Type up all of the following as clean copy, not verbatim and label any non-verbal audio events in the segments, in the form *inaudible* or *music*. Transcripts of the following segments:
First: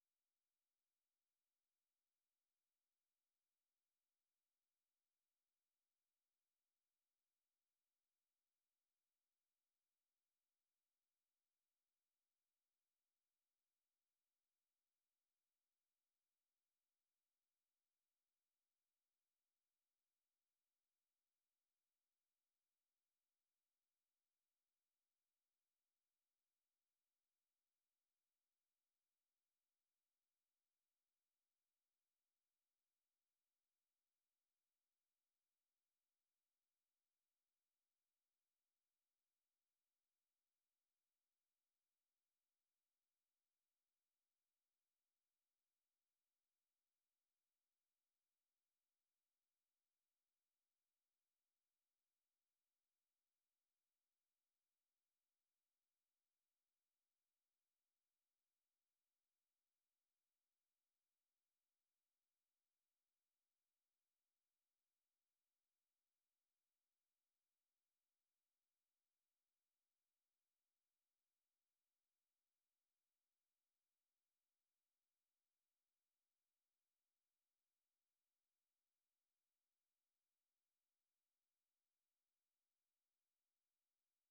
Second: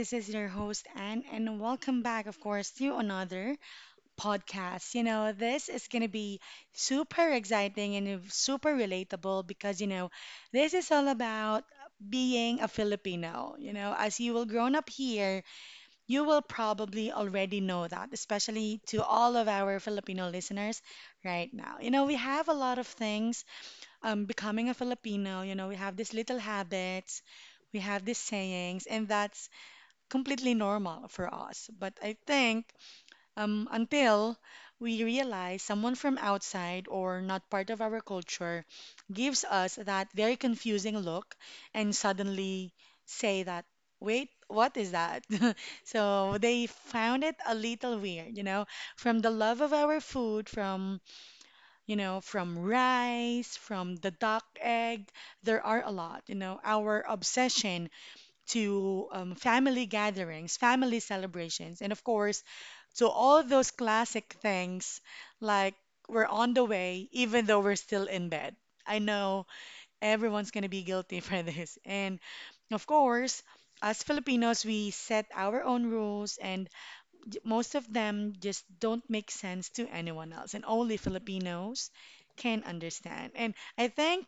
this is your host, Anne, and welcome back, of course, to another podcast. You know, this is going to be super exciting and super relatable because, you know, this is all about being a Filipino. You know, as you will grown up here, you will probably already know that, especially to all of our Filipino listeners right now. You know, we have a lot of things becoming a Filipino, you know, we have these little habits, we have these sayings, and that's completely normal for us. But I think until we realize someone from outside or not part of our culture gives us that very confusing look and suddenly say that, wait, what is that? *laughs* So they found it a little weird, you know, from the love of our food, from you know, from rice, from the duck egg. There are a lot, you know, our obsession to family gatherings, family celebrations, and of course, to all those classic things like we're on the way, even though we're still in bed. I know everyone's going to be guilty *laughs* for this. And of course, as Filipinos, we set our own rules and most of them just don't make sense to anyone else, and only Filipinos can understand. And I think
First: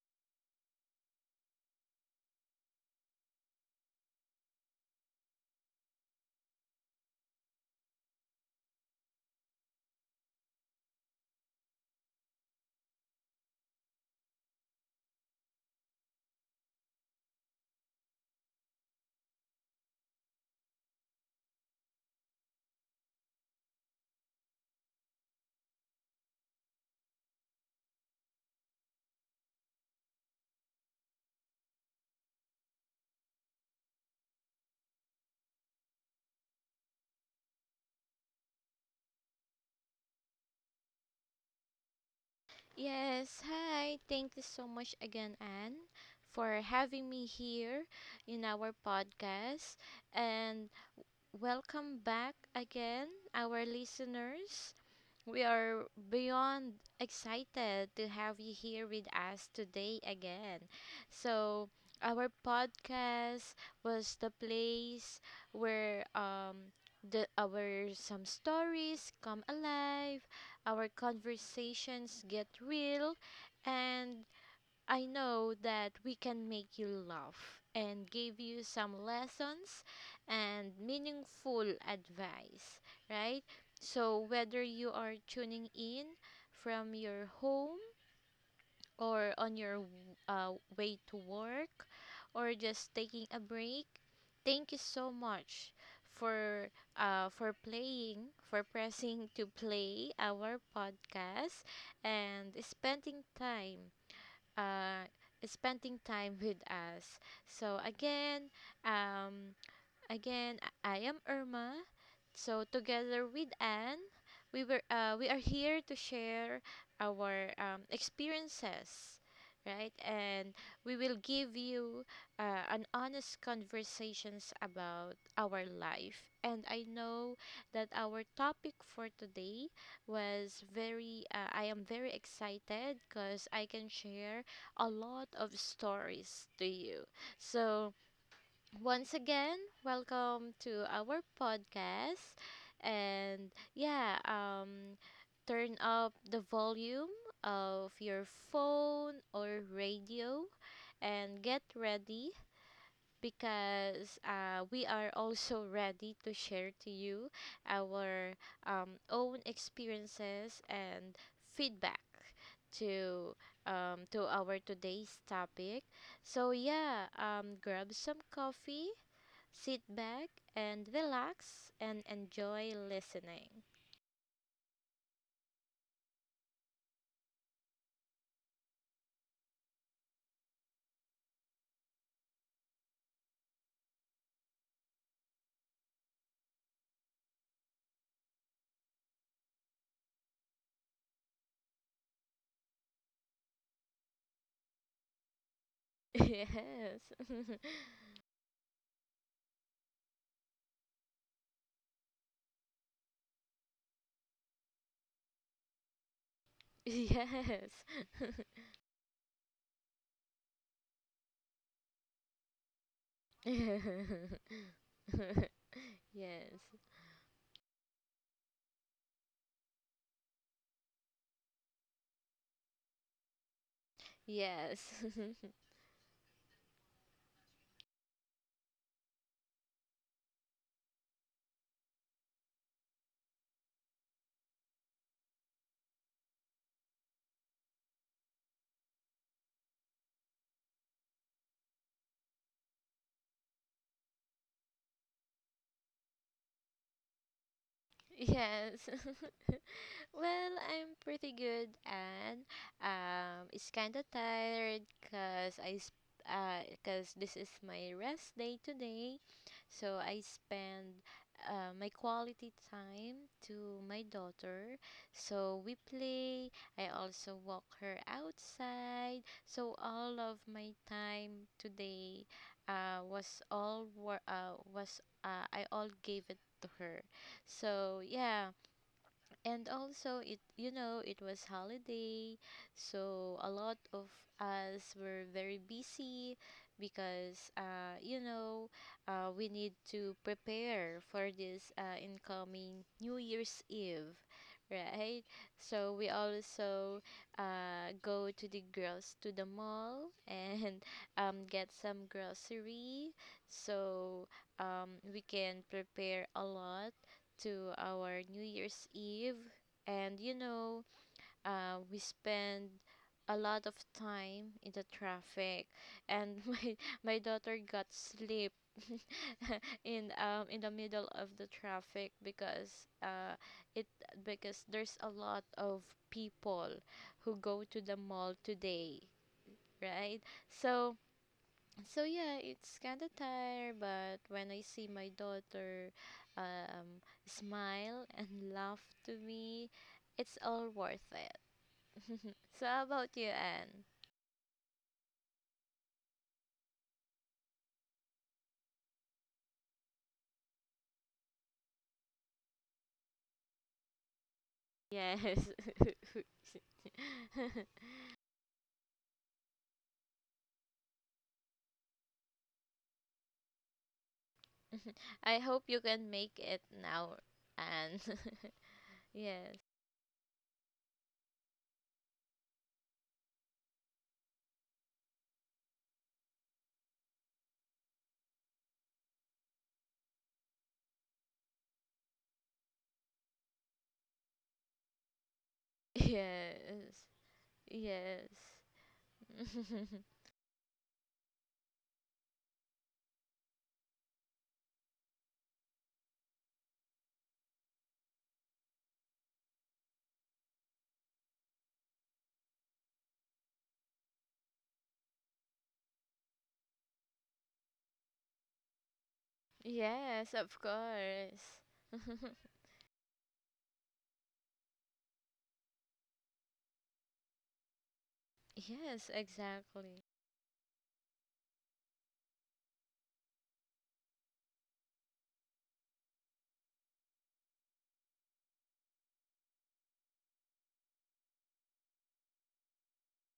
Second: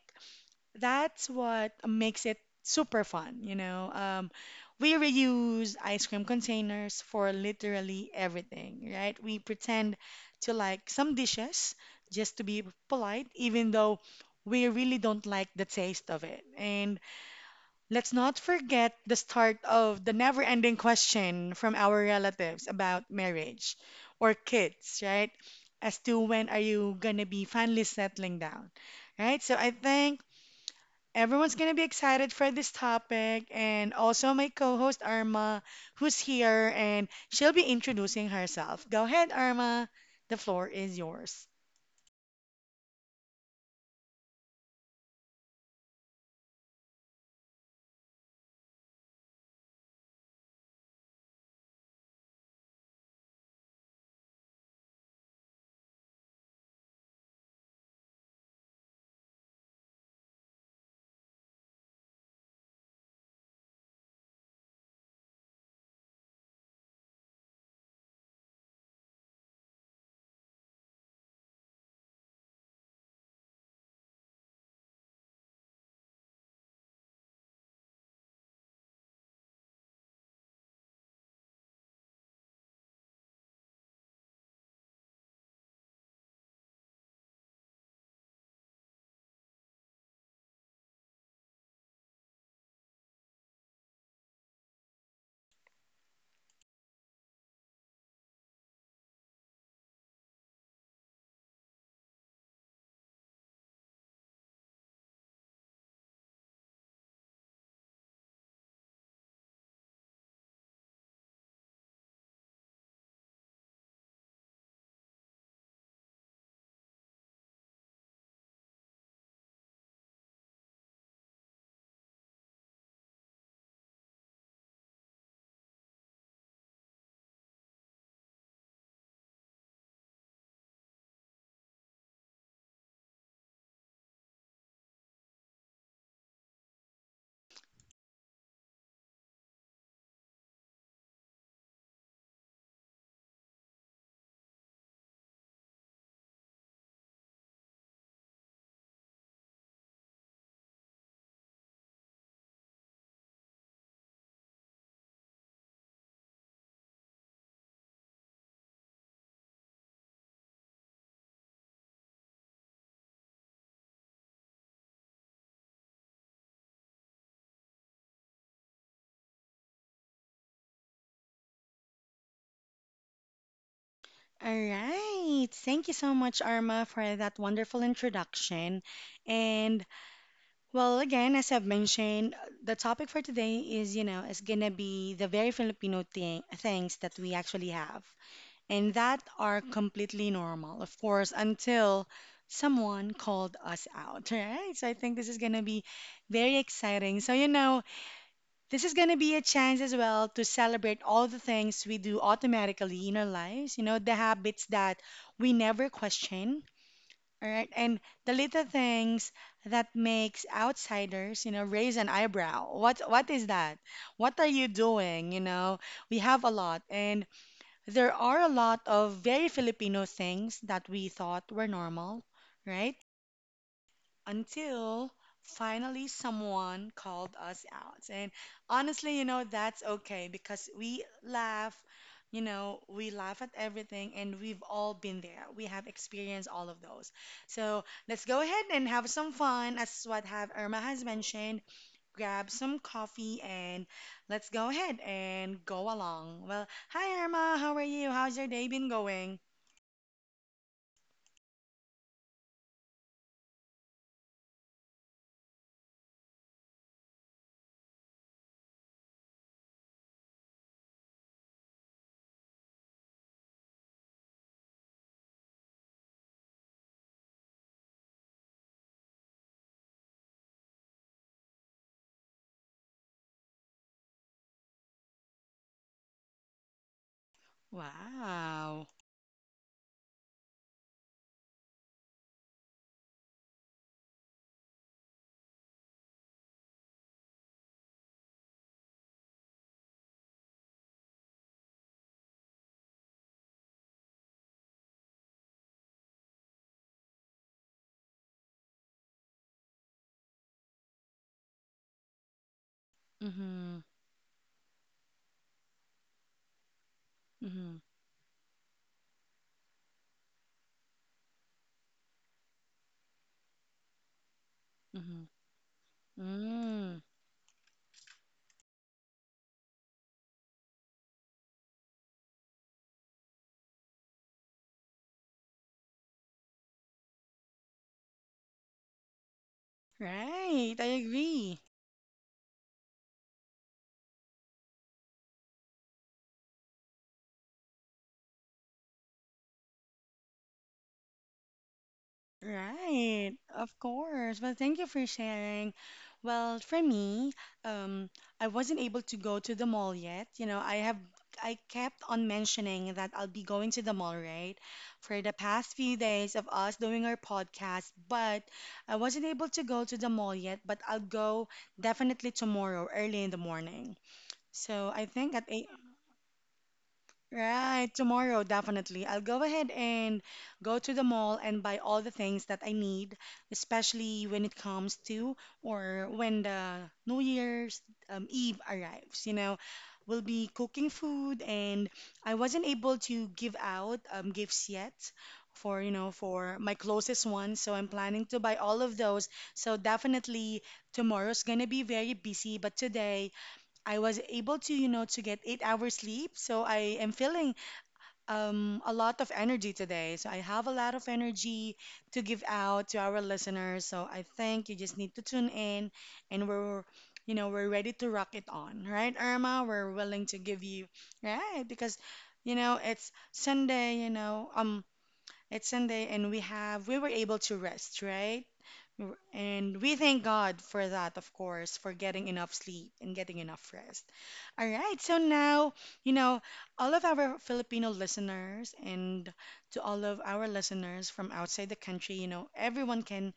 that's what makes it super fun, you know. We reuse ice cream containers for literally everything, right? We pretend to like some dishes just to be polite, even though we really don't like the taste of it. And let's not forget the start of the never ending question from our relatives about marriage or kids, right? As to when are you going to be finally settling down, right? So I think everyone's going to be excited for this topic. And also my co host, Arma, who's here and she'll be introducing herself. Go ahead, Arma. The floor is yours. Yes, hi. Thank you so much again, Anne, for having me here in our podcast. And welcome back again, our listeners. We are beyond excited to have you here with us today again. So, our podcast was the place where the our some stories come alive, our conversations get real, and I know that we can make you laugh and give you some lessons and meaningful advice, right? So, whether you are tuning in from your home or on your way to work or just taking a break, thank you so much for for pressing to play our podcast and uh, spending time with us. So again, um, Again, I am Irma. So together with Anne, we are here to share our experiences, right? And we will give you an honest conversations about our life. And I know that our topic for today was very. I am very excited because I can share a lot of stories to you. So once again, welcome to our podcast. And yeah, turn up the volume of your phone or radio and get ready because we are also ready to share to you our own experiences and feedback to to our today's topic. So yeah, grab some coffee, sit back and relax and enjoy listening. All right. Thank you so much, Arma, for that wonderful introduction. And well, again, as I've mentioned, the topic for today is, you know, is gonna be the very Filipino thing, things that we actually have and that are completely normal, of course, until someone called us out, *laughs* right? So I think this is gonna be very exciting. So, you know, *laughs* this is gonna be a chance as well to celebrate all the things we do automatically in our lives, you know, the habits that we never question, all Yes. right. *laughs* And the little things that makes outsiders, you know, raise an eyebrow. What is that? Yes. What are you *laughs* doing? You Yes. know, we have a lot and there are a lot of very Filipino things that we thought were normal, right? Yes. Until finally someone called us out. And honestly, you know, that's okay because we laugh, you know, we laugh at everything and we've all been there. We have experienced all of those. So let's go ahead and have some fun, as what have Irma has mentioned. Grab some coffee and let's go ahead and go along. Well, hi Irma, how are you? *laughs* How's your day Yes. been *laughs* going? Well, I'm pretty good and it's kind of tired cuz I s- cause this is my rest day today. So I spend my quality time to my daughter. So we play. I also walk her outside. So all of my time today was all wor- was I all gave it to her. So yeah, Wow. and also, it you know, it was holiday, so a lot of us were very busy because you know, we need to prepare for this incoming New Year's Eve, right? So we also go to the girls to the mall and *laughs* get some grocery, Mm-hmm. so we can prepare a lot to Mm-hmm. our New Year's Eve. And you know, we spend a lot of time in the Mm-hmm. traffic, and *laughs* my Mm. my daughter got sleep *laughs* in the middle of the traffic because it because there's a lot of people who go to the mall today, right? Right, I So agree. so yeah, it's kind of tired, but when I see my daughter smile *laughs* and laugh to me, it's all worth it. So how about you, Right, of Anne? course. Well, thank you for sharing. Well, for me, um, I wasn't able to go to the mall yet. You know, I kept on mentioning that I'll be going to the mall, right? For the Yes. past few days of us doing our podcast, but I wasn't able to go to the mall yet, but I'll go definitely tomorrow, early in the morning. So I *laughs* think I at hope eight. you can make it now, Right, Anne. *laughs* tomorrow, definitely. I'll go Yes. ahead and go to the mall and buy all the things that I need, especially when it comes to or when the New Year's Eve arrives. You know, we'll be cooking food, and I wasn't able to give out gifts yet for, you know, for my Yes. closest ones. So I'm planning Yes. to buy all of those. So *laughs* definitely tomorrow's gonna be very busy, but today I was able to, you know, to get 8 hours sleep. So I am feeling a lot of energy today. So I have a lot of energy to give out to our listeners. So I think you just need to tune in and we're, you know, we're ready to rock it on, right, Irma? We're willing Yes, to of give you, course. right? Because, *laughs* you know, it's Sunday, you know, it's Sunday, and we were able to rest, right? Yes, And we exactly. thank God for that, of course, for getting enough sleep and getting enough rest. All right, so now, you know, all of our Filipino listeners and to all of our listeners from outside the country, you know, everyone can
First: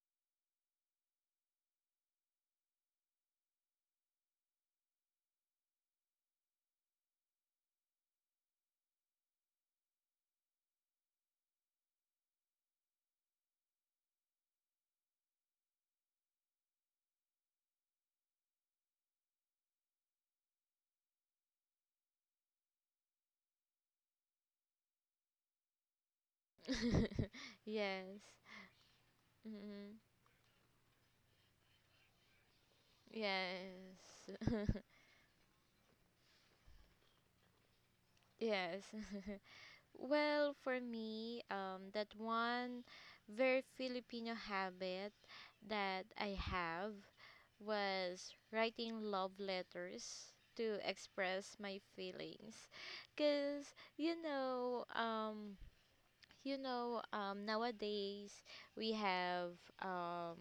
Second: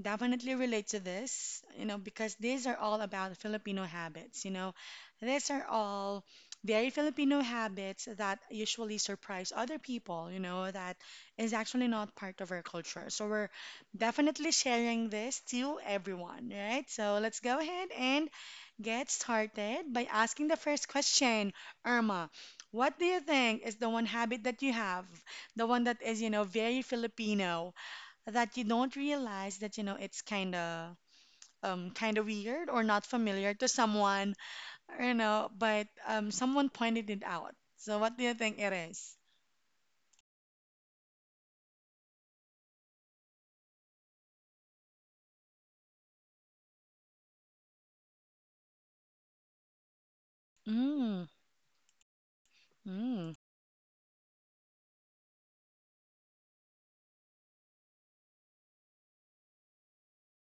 definitely relate to this, you know, because these are all about Filipino habits, you know. These are all very Filipino habits that usually surprise other people, you know, that is actually not part of our culture. So we're definitely sharing this to everyone, right? So let's go ahead and get started by asking the first question, Irma. What do you think is the one habit that you have, the one that is, you know, very *laughs* Filipino? Yes. That you don't realize that you know Mm-hmm. it's kind of weird or not familiar to Yes. someone, *laughs* you know, but someone pointed it out. So what do you think it Yes. is? Well, for me, that one very Filipino habit that I have was writing love letters to Mm, express my feelings. mm, Cause you know, um, nowadays we have um,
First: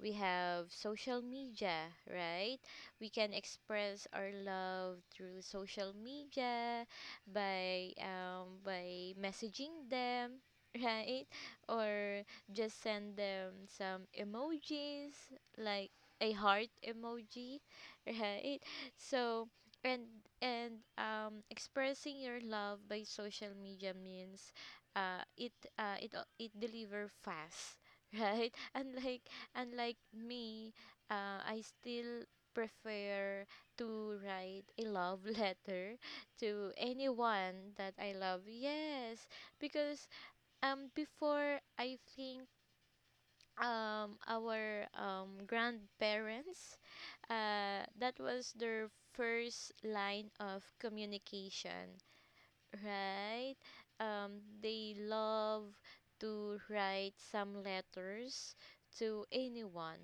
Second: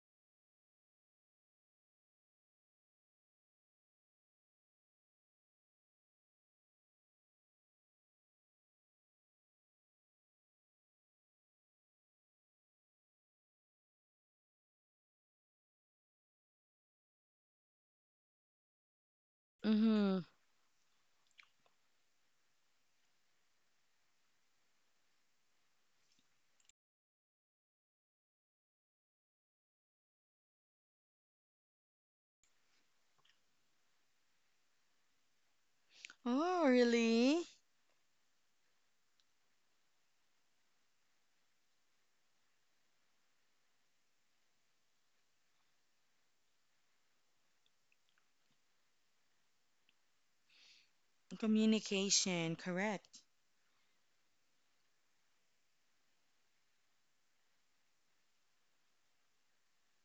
we have social media, right? We can express our love through social media by messaging them, *laughs* right? Or just send them some emojis like a heart emoji, *laughs* right? So and mm-hmm. and expressing your love by social media means uh, it it deliver fast, *laughs* right? Unlike me, I still prefer to write a love letter *laughs* Oh, to really? anyone that I love. Yes, because before, I think our grandparents, that was their first line of communication, Communication, correct. right? They love to write some letters to anyone,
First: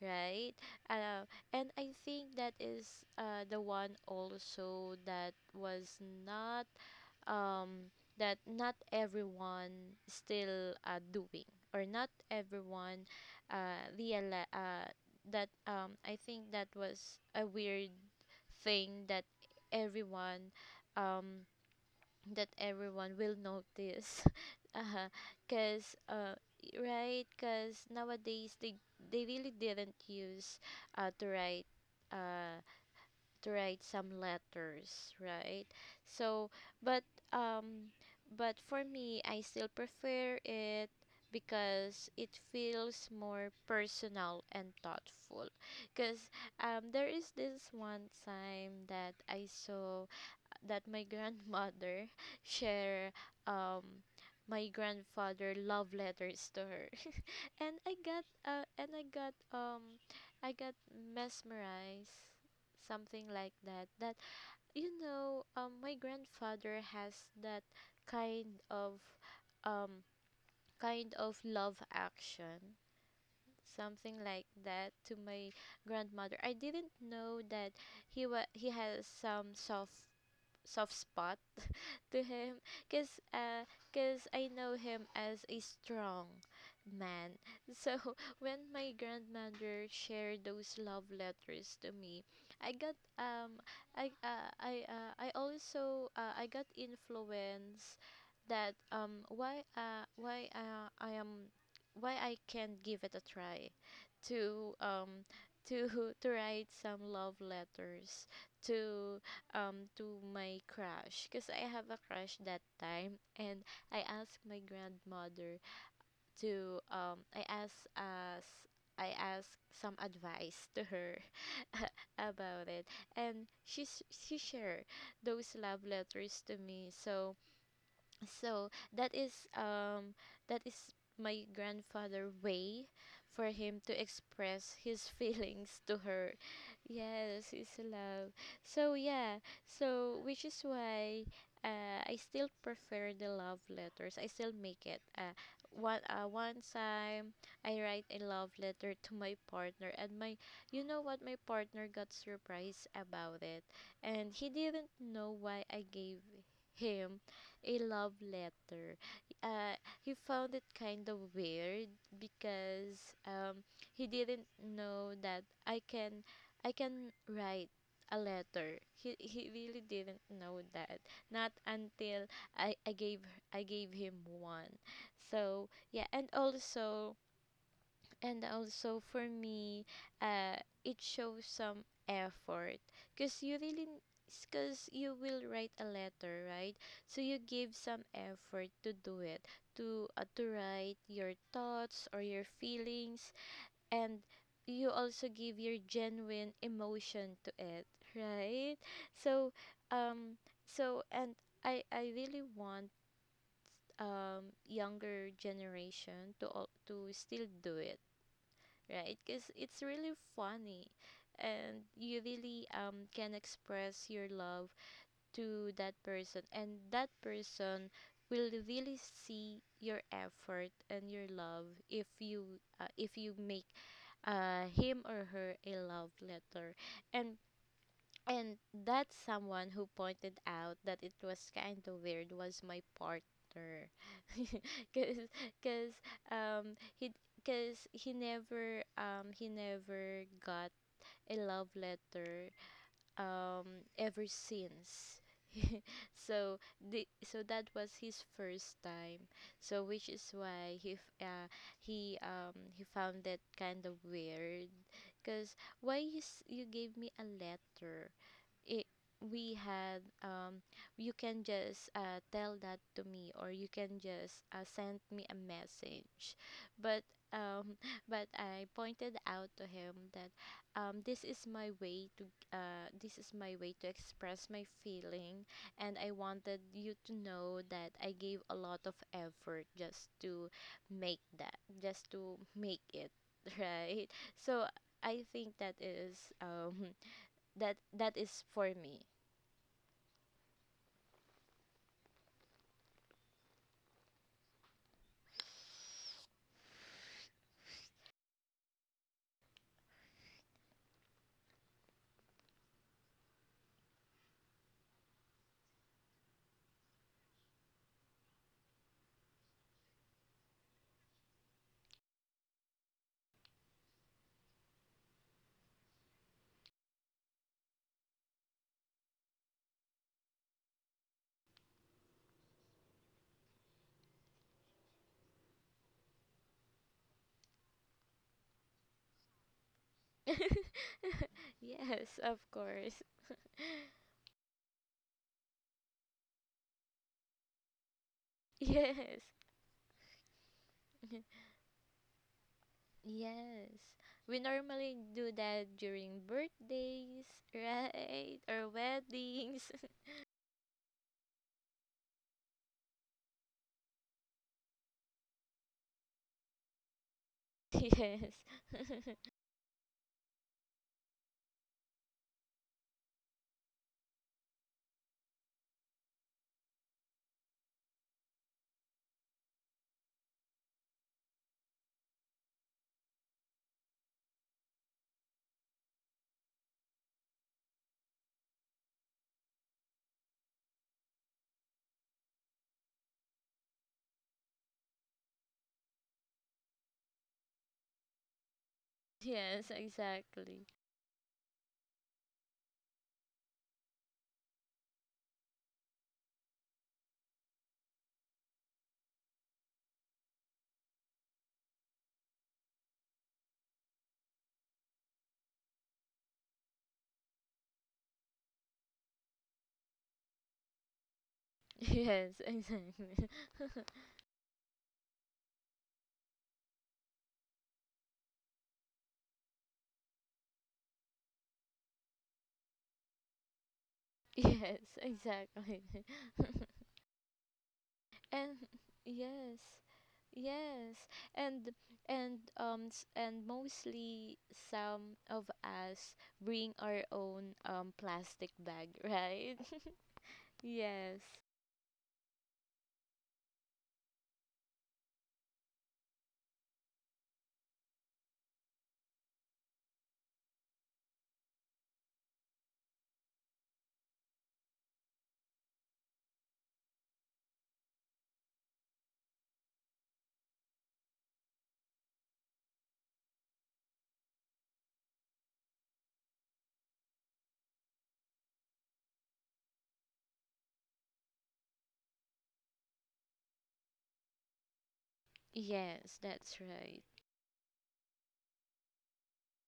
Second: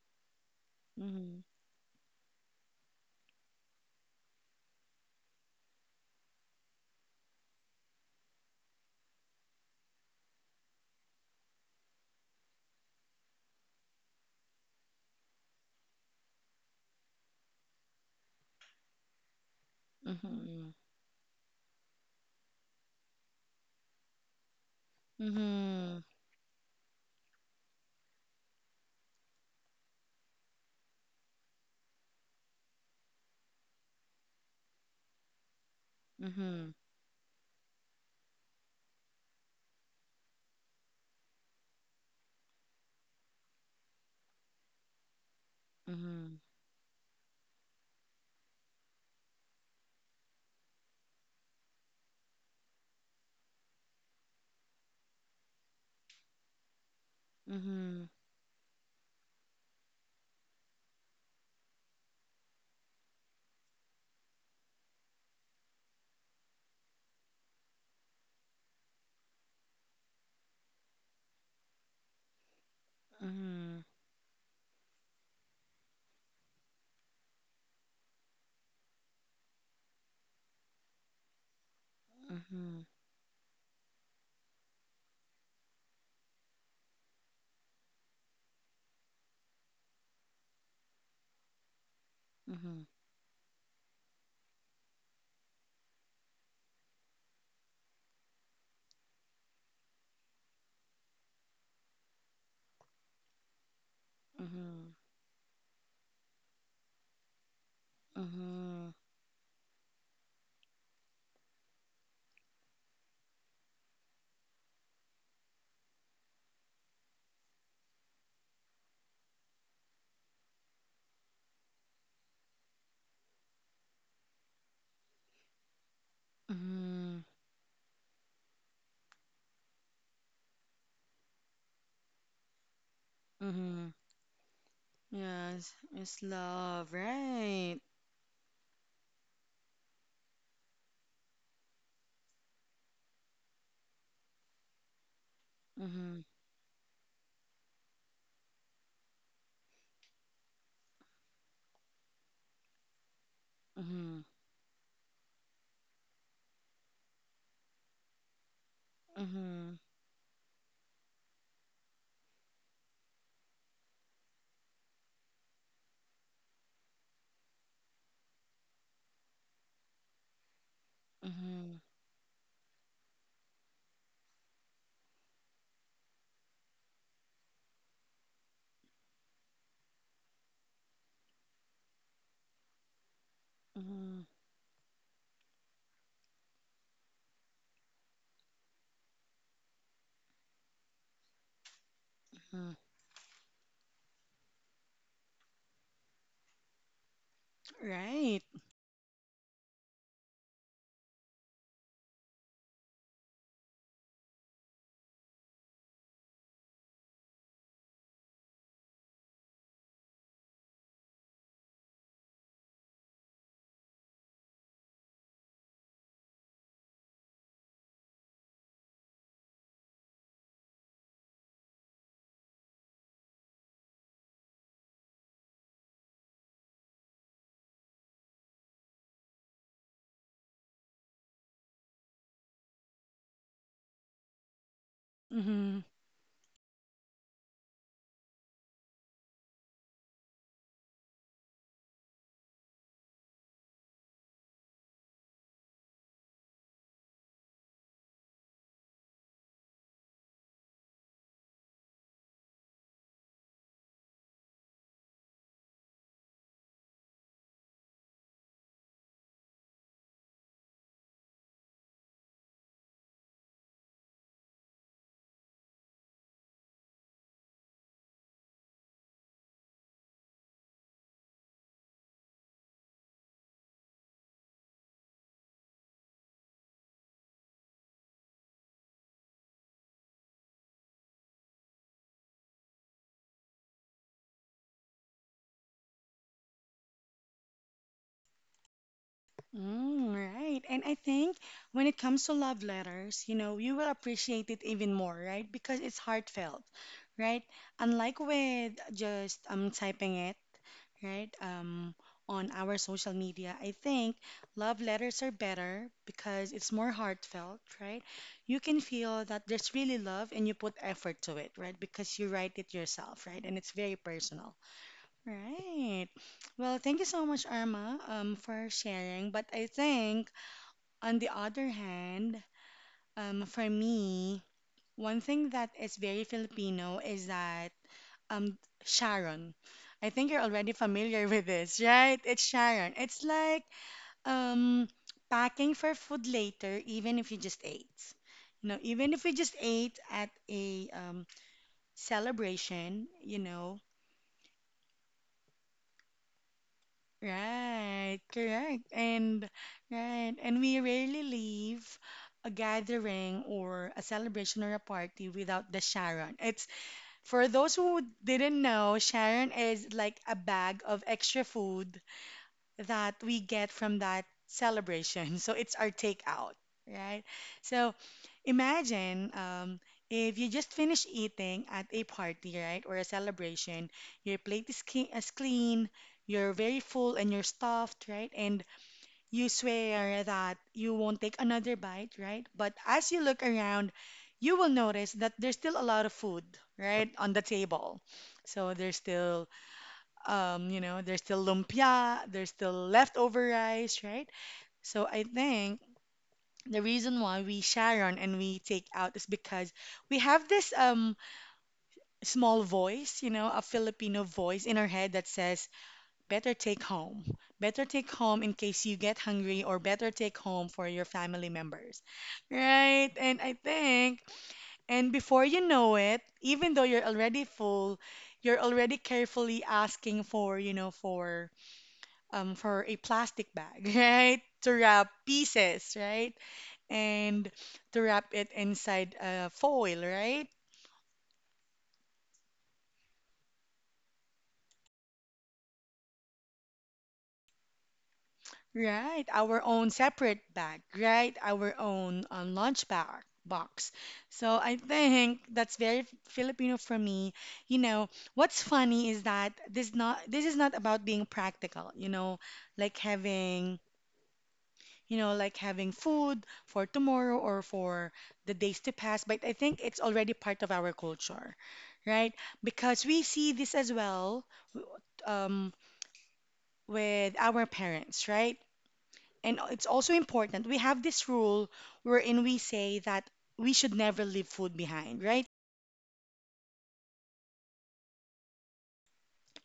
right? Uh, Mm-hmm. and I think that is the one also that was not um, that not everyone still doing, or not everyone reali- that I think that was a weird thing everyone Mm-hmm. um, that everyone will notice, *laughs* uh, cause Mm-hmm. Right, cause nowadays they really didn't use uh to write uh to write some letters, right? So Mm-hmm. but um but for me I still prefer it because it feels more personal and thoughtful, because Mm-hmm. There is this one time that I saw that my grandmother *laughs* share um my grandfather love letters to her. *laughs* And I Mm-hmm. got and I got mesmerized, something like that, that you know, my grandfather has that kind of um kind of love action, Mm-hmm. something like that, to my grandmother. I didn't know that he has some soft spot to him, Mm-hmm. because cause I know him as a strong man. So *laughs* when my grandmother shared those love letters to me, I Mm-hmm. got I also I got influence that why I can give it a try to Mm-hmm. um to *laughs* to write some love letters Mm-hmm. to to my crush, because I have a crush that time, and I asked my grandmother to I asked some advice to her *laughs* about it, and she shared those love letters to me. So that is um that is my grandfather way for him to Mm-hmm. express his *laughs* Yes, feelings to it's her. love, Yes, his right? love. So yeah, so which is why I still prefer the love letters. I still make it Mm-hmm, one time I write a love letter to my partner, and my, you know what, my partner got surprised about it, mm-hmm, and he didn't know why I gave him a love letter. Mm-hmm, He found it kind of weird because he didn't know that I can write a letter. He really didn't know that. Not mm-hmm, until I, I gave I gave him one. So yeah, and also, and also for me, uh it shows some effort because you really, mm-hmm, because you will write a letter, right? So you give some effort to do it, to write your thoughts or your mm-hmm, feelings, and you also give your genuine emotion to it, right. right? So um and I really want younger generation to to still do it, right? Because it's really funny and you really can express your love to that person, and that person will really see your effort and your love if you make him or her a love letter. And and that someone who pointed out that it was kind of weird was my partner. *laughs* Cause, Mm-hmm. cause, um, he, cause he never got a love letter, ever since. So the so that was his first time, so which is why he f- he found that kind of weird, because why you gave me a letter? It we had you can just tell that to me, or you can just send me a message. But um *laughs* but I pointed out to him that this is my way to this is my way to express my feeling, and I wanted you to know that I gave a lot of effort just to make that, just to make it, *laughs* right? So I think that is that is for me. Mm, right. And I think when it comes to love letters, you know, you will appreciate it even more, right? Because it's heartfelt, right? Unlike with just typing it, right? On our social media, I think love letters are better because it's more heartfelt, right? You can feel that there's really love and you put effort to it, right? Because you write it yourself, right? And it's very personal. Right. Well, thank you so much, Arma, for sharing. But I think, on the other hand, for me, one thing that is very Filipino is that um, Sharon. I think you're already familiar *laughs* with *laughs* this, Yes, right? of It's Sharon. course. *laughs* It's like um, packing for food later, even if you just ate. You know, even Yes. if we just ate at a celebration, you Yes. know, We normally do that during birthdays, *laughs* right, right? Or correct. And weddings. *laughs* right, and we rarely leave a gathering or a celebration or a party without the Sharon. It's for those who Yes. didn't know, *laughs* Sharon is like a bag of extra food that we get from that celebration. *laughs* So it's our takeout, right? So imagine if you just finish eating at a party, right, or a celebration, your plate is, clean, you're very full and you're stuffed, right? And you swear that you won't take another bite, right? But as you look around, you will notice that there's still a lot of food, right, on the table. So there's still Yes, exactly. You know, there's still lumpia, there's still leftover rice, right? So I think the reason why we share on and we take out is because we have this small voice, you know, a Filipino voice in our head that says, better take home. Better take home in case you get hungry, or better take home for your family members. Yes, Right? exactly. And I *laughs* think, and before you know it, even though you're already full, you're already carefully asking for, you know, for a plastic bag, *laughs* right? To Yes, *laughs* wrap exactly. pieces, right? *laughs* And to wrap and it inside a yes, foil, right? yes, and and mostly some of us bring our own plastic bag, Right, right? our own separate *laughs* bag, Yes, right? Our own lunch bag box. So I think that's very Filipino for me. You know, what's funny is that this is not about being practical, you know, like having you know, like having food for tomorrow or for the days to pass. But I think it's already part of our culture, right? Because we see this as well w- um, with our parents, right? And it's also important. We have this rule wherein we say that we should never leave food behind, right? yes, that's right. *laughs*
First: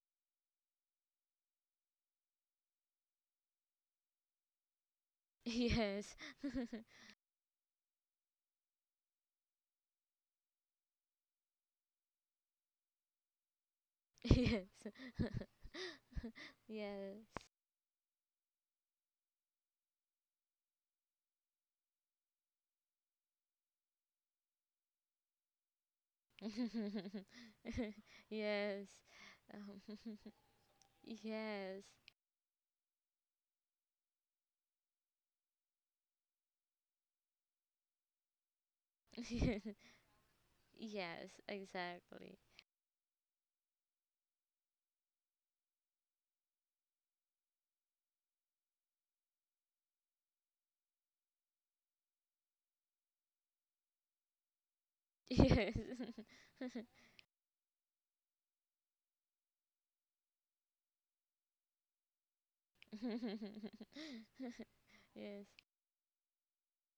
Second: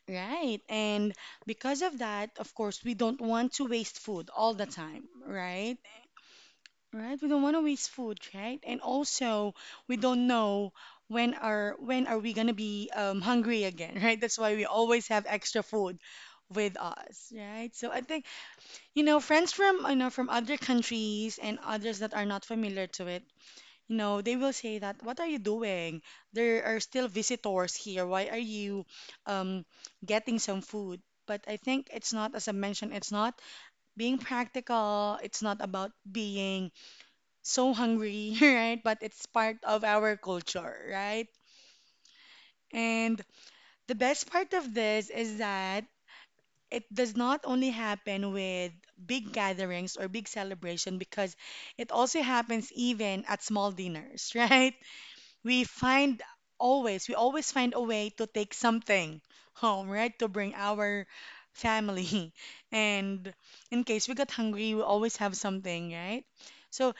Right. And because of that, of course, we don't want to waste food all the time, right? Yes, *laughs* Right? We don't want to waste food, right? And also, we don't know when are we gonna be hungry again, *laughs* right? That's why we always have extra food with us, yes, right? So I think you know friends from you know from other countries and others that are not familiar to it, you know, they will say that, "What are you doing? There are still *laughs* yes, visitors here. *laughs* Why are you yes, um, um, getting some food?" But I *laughs* think it's not, as I mentioned, it's not being practical. It's not about being so hungry, *laughs* right? But it's part yes. of *laughs* our culture, right? Yes, exactly. *laughs* And the best part of this is that it does not only happen with big gatherings or big celebration, because it also happens even at small dinners, *laughs* right? We Yes. find *laughs* we always find a way to take something home, right? To bring our family. *laughs* And in case we got hungry, we always Yes. have Yes. *laughs* something, right? So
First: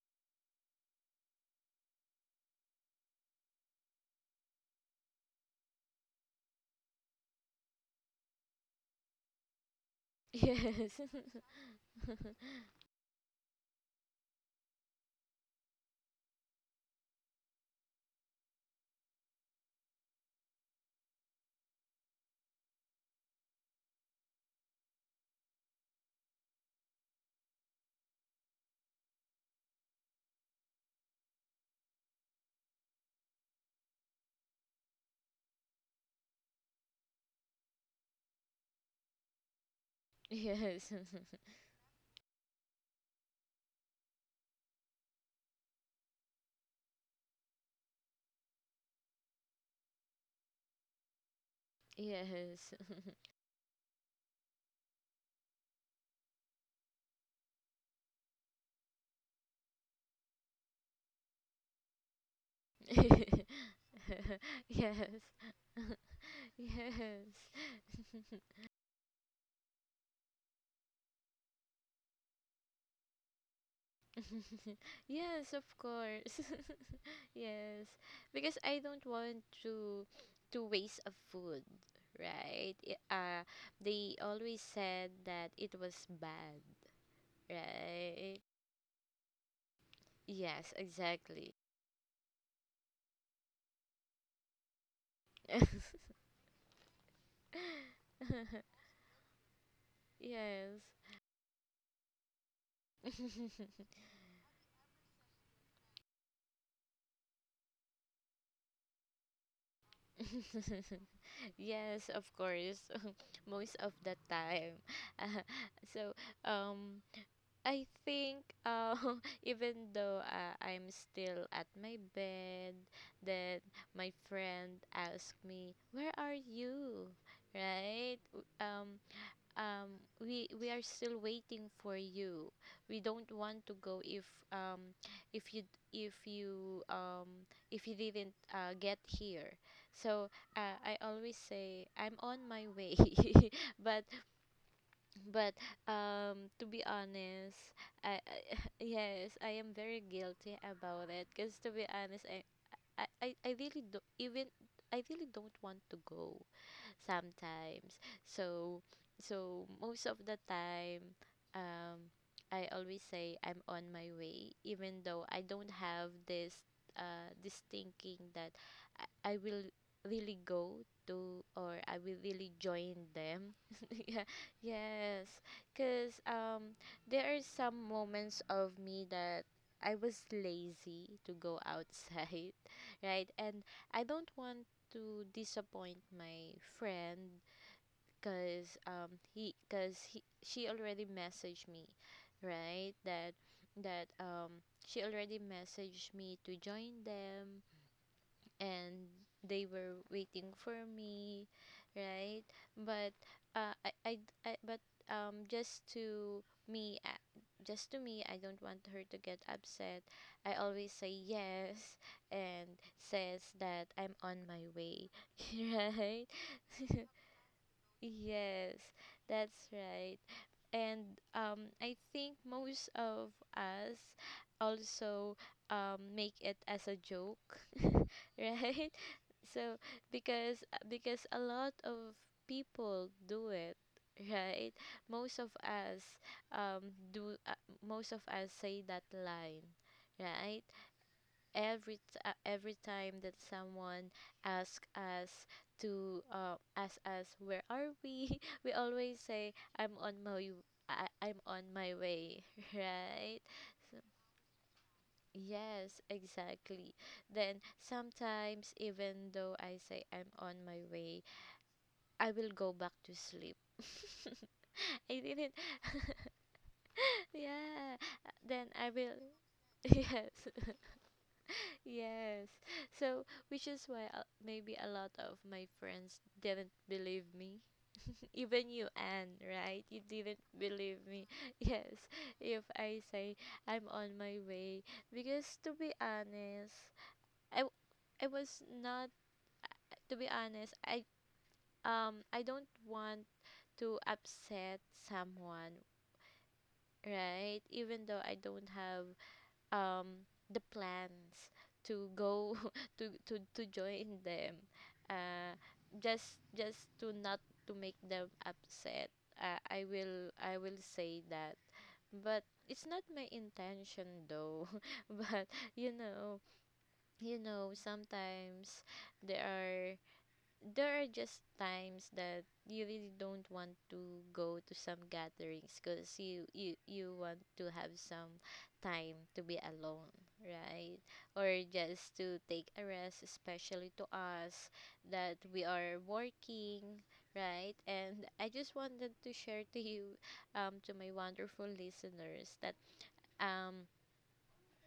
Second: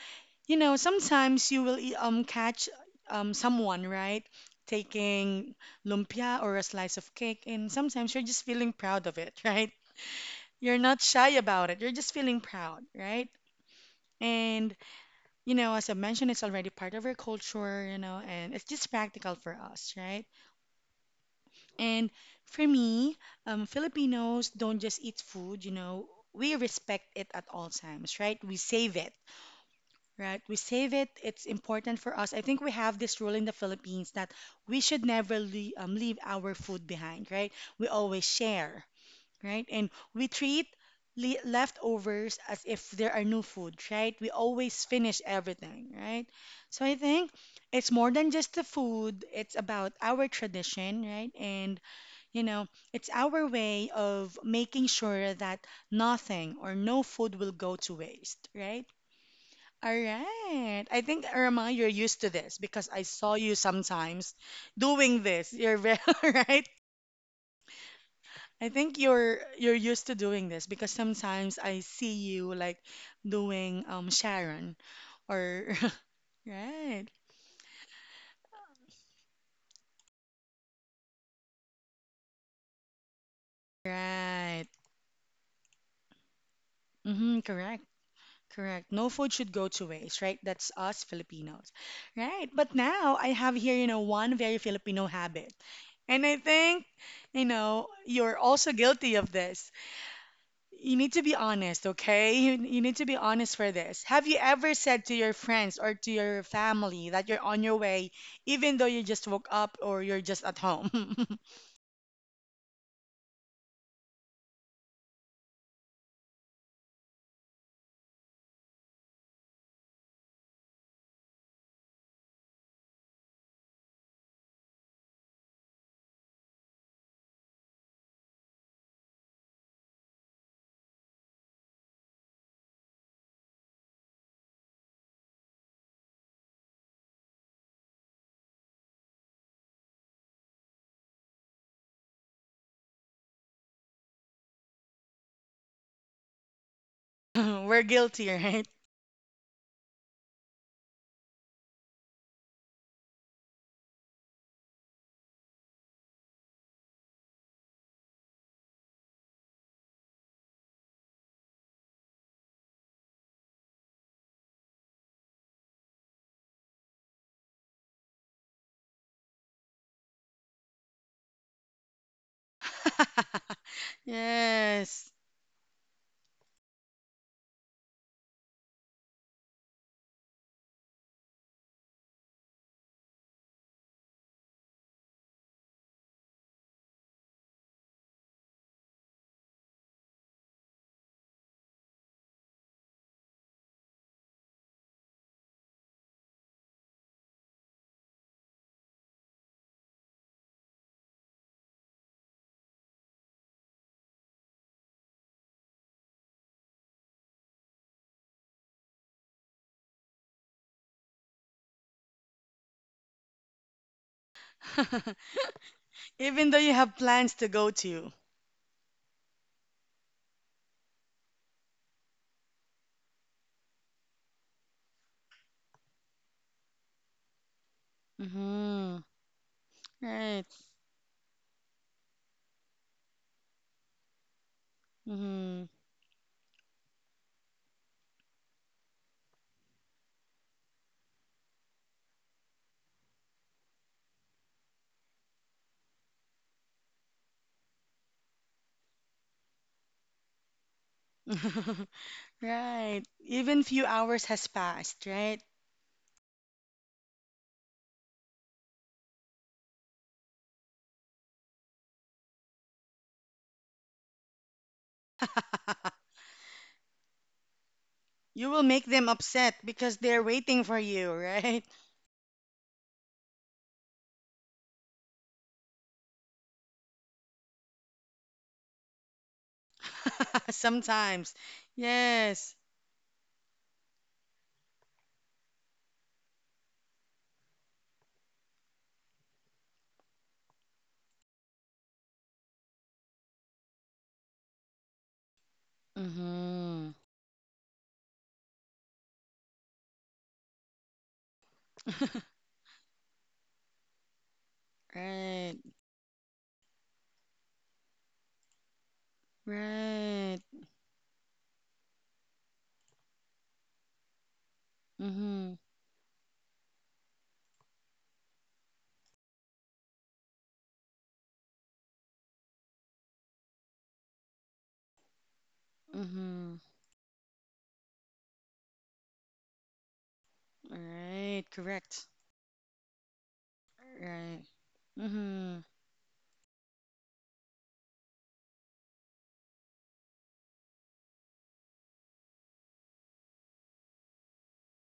you know, sometimes you will catch someone, right, taking lumpia or a slice of cake, and sometimes you're just feeling proud of it, *laughs* right? You're Yes. not *laughs* shy about it. You're just feeling proud, right? And you know, as I mentioned, it's already part of our culture, you know, and it's just practical for us, right? And for me, Filipinos don't just eat food, you know, we respect it at all times, right? We save it. Right, we save it. It's important for us. I think we have this rule in the Philippines that we should never leave our food behind, right? We always share, right? And we treat le leftovers as if there are new food, right? We always finish everything, right? So I think it's more than just the food, it's about our tradition, right? And, you know, Yes. it's *laughs* our way of making sure that nothing or no food will go to waste, right? All right. I think, Irma, you're used to this because I saw you sometimes Yes. doing this. You're very, *laughs* right. Yes. I think you're used to doing this because sometimes I see you like doing Sharon *laughs* Yes, of or course. *laughs* right. *laughs* Yes. Because I don't want to waste a food, right? They always Right. said that it was bad, Mm-hmm, correct. right? Correct. No food should go to waste, right? Yes, That's us exactly. Filipinos. Right. But now I have here, you know, one very Filipino habit. *laughs* And I think, you know, you're also guilty of this. Yes. You need to be honest, okay? You need to be honest for this. Have you ever said to your friends or to your family that you're on your way, even though you just woke up or you're just at *laughs* home? Yes, of course. *laughs* Most of the time. *laughs* Uh, so, um, I think *laughs* even though I'm still at my bed, then my friend asked me, "Where are you? Right? Um we are still waiting for you, we don't want to go if um if you if you if you didn't get here." So I always say I'm on my way, *laughs* but but to be *laughs* honest, We're I guilty, right? *laughs* yes, I am very guilty about it, because to be honest, I really do. Even I really don't want to go sometimes. So so most of the time um I always say I'm on my way even though I don't have this this thinking that I will really go to, or I will really join them. *laughs* *laughs* Yeah. Yes. Yes. Cuz there are some moments of me that I was lazy to go outside, *laughs* right? And I don't want to disappoint my friend because he because he she already messaged me, right? that that She already messaged me to join them, and they were waiting for me, right? But uh, I, I I but just to me, just to me, I don't want her to get upset. I always say yes and says that I'm on my way. *laughs* *laughs* Right. Even though you have *laughs* plans to go to. Yes, that's right. And I think most of us also make it as a joke, *laughs* right? Hmm. So Right. because a lot of people do it, right? Most of Hmm. us do most of us say that line, right? Every time that someone asks us to ask us where are we, *laughs* we always say I, I'm on my *laughs* way, *laughs* Right. right? Even few So, hours has passed, right? yes, exactly. Then sometimes, even though I say I'm on my way, I will go back to sleep. *laughs* I didn't. *laughs* Yeah. You will Then make I them will. *laughs* upset because they're Yes. waiting *laughs* for you, *laughs* right? Yes. So, which is why maybe a lot of my friends didn't believe me. *laughs* Even you, Anne, right? You didn't *laughs* believe me. Sometimes. *laughs* Yes. Yes. If I say I'm on my way. Because to be honest, I w- I was not to be honest, I I don't want to upset someone, Mm-hmm. right? Even though I don't have the plans to go *laughs* to join them. Uh Right. just to not to make them upset. I will Right. Say that. But it's not my intention though. *laughs* But Mm-hmm. you know, you know, sometimes there are just times that you really don't want to go to some gatherings because Mm-hmm. You want to have some time to be alone, right? Right. Or Correct. just to take a rest, especially to Right. us that Mm-hmm. we are working, right? And I just wanted to share to you, to my wonderful listeners, that um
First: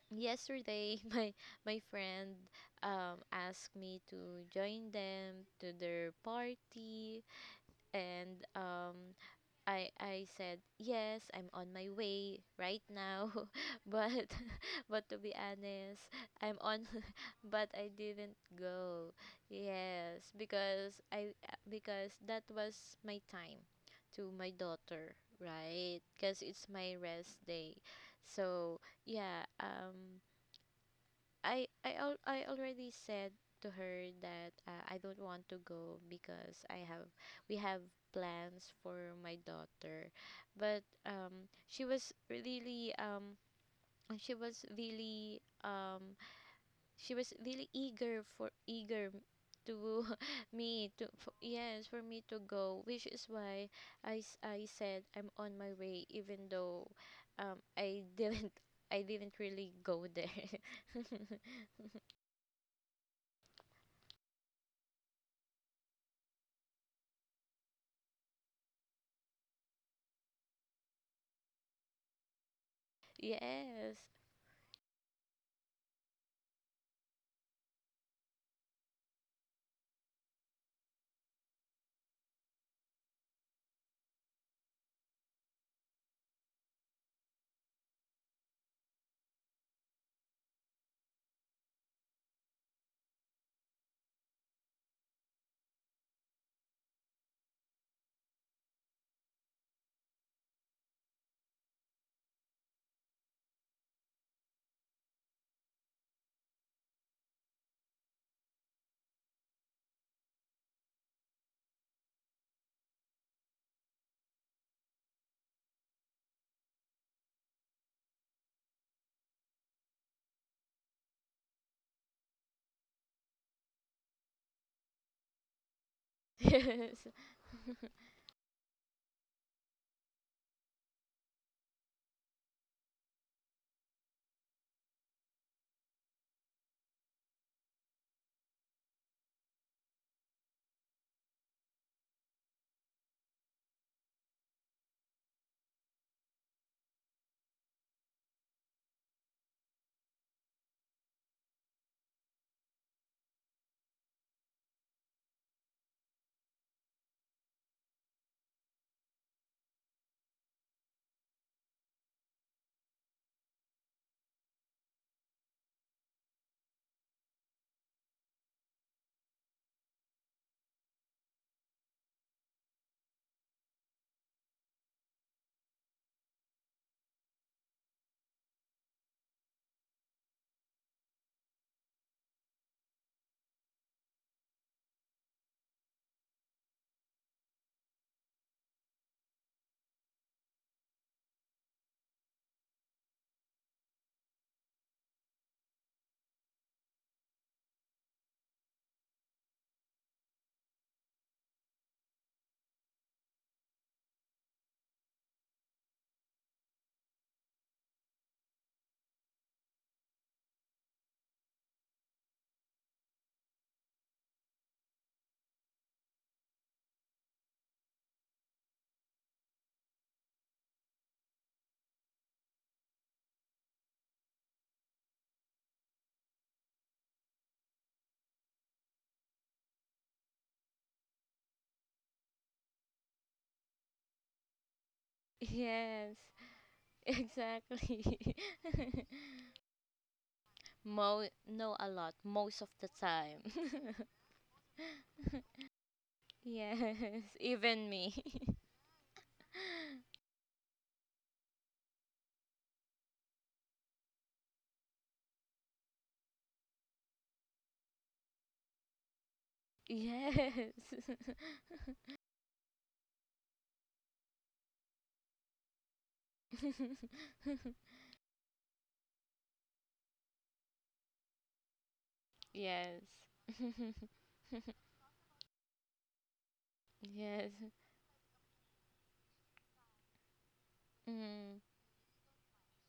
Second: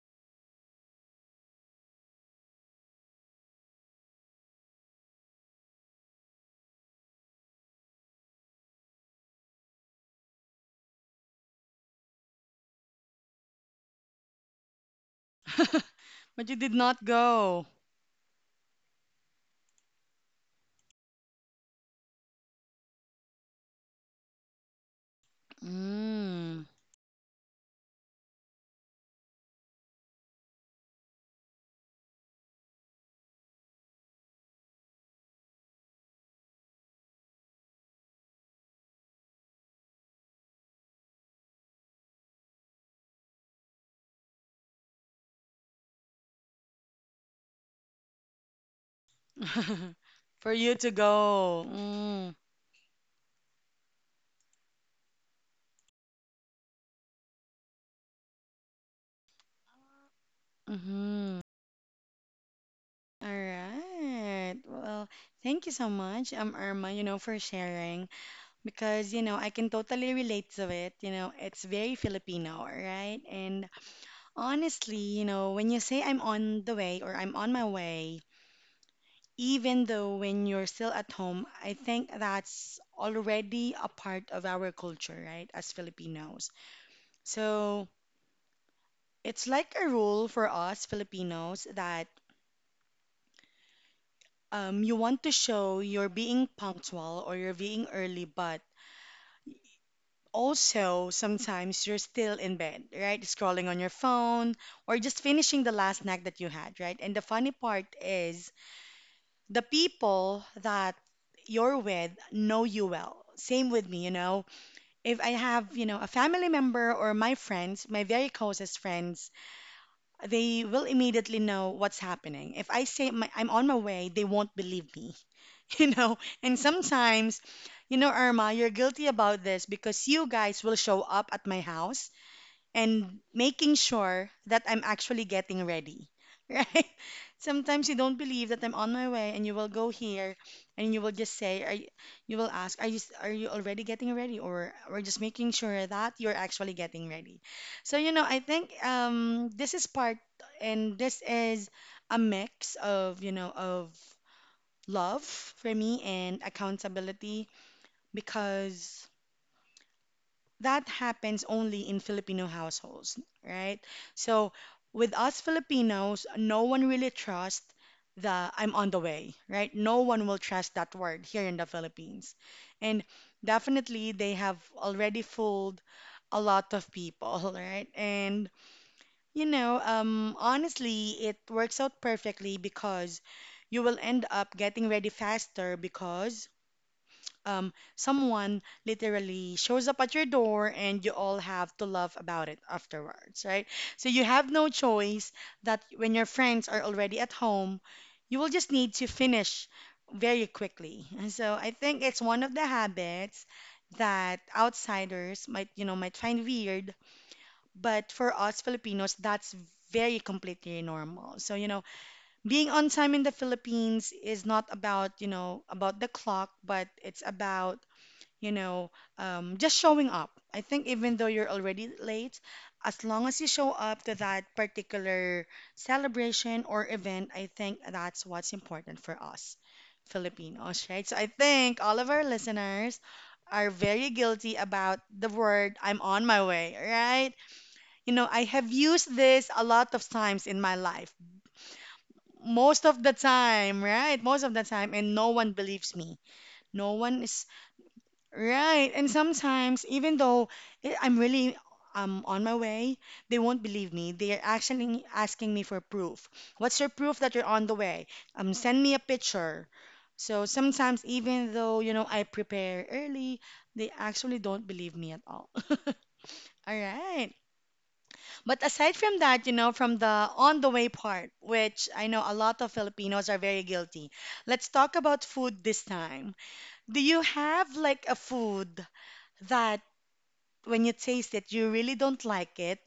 yesterday *laughs* my friend asked me to join them to their party, and I said yes, I'm on my way right now. *laughs* But *laughs* but to be honest, *laughs* But you I'm did on not *laughs* go. but I didn't go. Yes, because I, because that was my time to my daughter, right? Because Mm. it's my rest day. So yeah, I already said to her that I don't want to go because I have, we have plans for my daughter, but she was really um she was really eager for eager to *laughs* For *laughs* you to me to for, go. yes, for me Mm. to go, which is why I said I'm on my way, even though I didn't, *laughs* I didn't really go there. Mm-hmm. *laughs* All right. Well, thank you so much, Irma, you know, for sharing because, you know, I can totally relate to it. You know, it's very Filipino, right? And Yes. *laughs* honestly, you know, when you say I'm on the way or I'm on my way, even though when you're still at home, I think that's already a part of our culture, right, as Filipinos. So it's like a rule for us Filipinos that you want to show you're being punctual or you're being early, but also sometimes you're still in bed, right, scrolling on your phone or just finishing the last snack that you had, right? And the funny part is, the people that you're with know you well. Same with me, you know. If I have, you know, a family member or my friends, my very closest friends, they will immediately know what's happening. If I say my, I'm on my way, they won't believe me, *laughs* you know. And Yes. sometimes, you know, Irma, you're guilty about this because you guys will show up at my house and making sure that I'm actually getting ready, *laughs* right? Sometimes you don't believe that I'm on my way, and you will go here, and you will just say, are you, you will ask, are you are you already getting ready, or we're just making sure that you're actually getting ready. So you know, I think this is part, and this is a mix of, you know, of love for me and accountability because that happens only in Filipino households, right? So with us Filipinos, no one really trusts the I'm on the way, right? No one will trust that word here in the Philippines. And definitely they have already fooled a lot of people, *laughs* right? And you know, honestly, it works out perfectly because you will end up getting ready faster because someone literally shows up at your door and you all have to laugh about it afterwards, right? So you have no choice that when your friends are already at home, you will just need to finish very quickly. *laughs* And so I think it's one of the habits that outsiders might, you know, might find weird, but for us Filipinos, that's very completely normal. So, you know, being on time in the Philippines is not about, you know, about the clock, but it's about, you know, just showing up. I think even though you're already late, as long as you show up to that particular celebration or event, I think that's what's important for us Filipinos, right? So I think all of our listeners are very guilty about the *laughs* word I'm Yes. on my way, *laughs* right? Exactly. You know, I have used this a lot of times in my *laughs* life. Mo no a lot most of Most the of the time. time, right? Most of the time and no one believes me. *laughs* Yes, No one is. even me. Right. And sometimes, even though I'm really on my way, they won't believe me. They are actually asking me for proof. What's your proof that you're on the way? Send me a picture. *laughs* So Yes. sometimes, even though, you know, I prepare early, they actually don't believe me at all. *laughs* All right. *laughs* But aside from that, you know, from the on the way part, which I know a lot of Yes. Filipinos are very guilty, let's talk about food this time. Do you Yes. have like a food that when you taste it, Mm. you really don't like it,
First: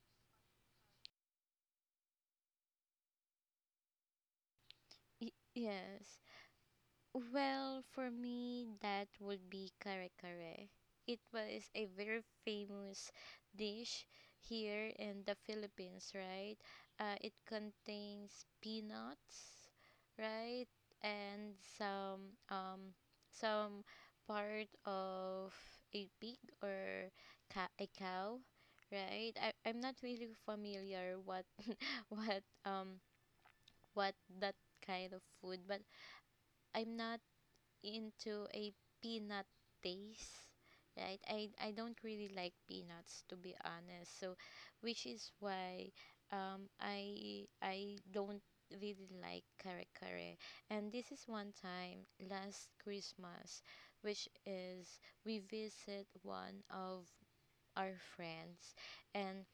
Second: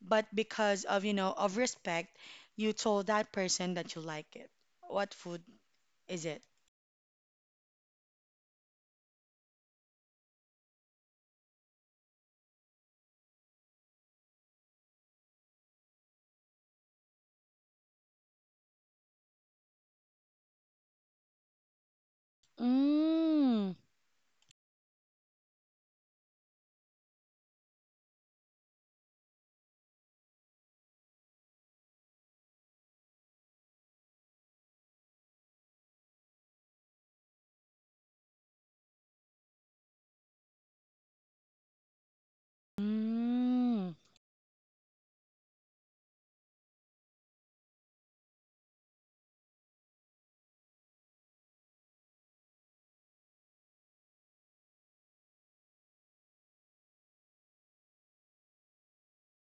but because of, you know, of respect, you told that person that you like it. What food Yes. is it? Well, for me, that would be kare kare. It was a very famous dish here in the Philippines, right? It contains peanuts, right, and some Mm. some part of a pig or a cow, right? I I'm not really familiar what *laughs* what um what that kind of food, but I'm not into a peanut taste, right? I don't really like peanuts, to be Mm. honest, so which is why I don't really like kare kare. And this is one time last Christmas, which is we visit one of our friends, and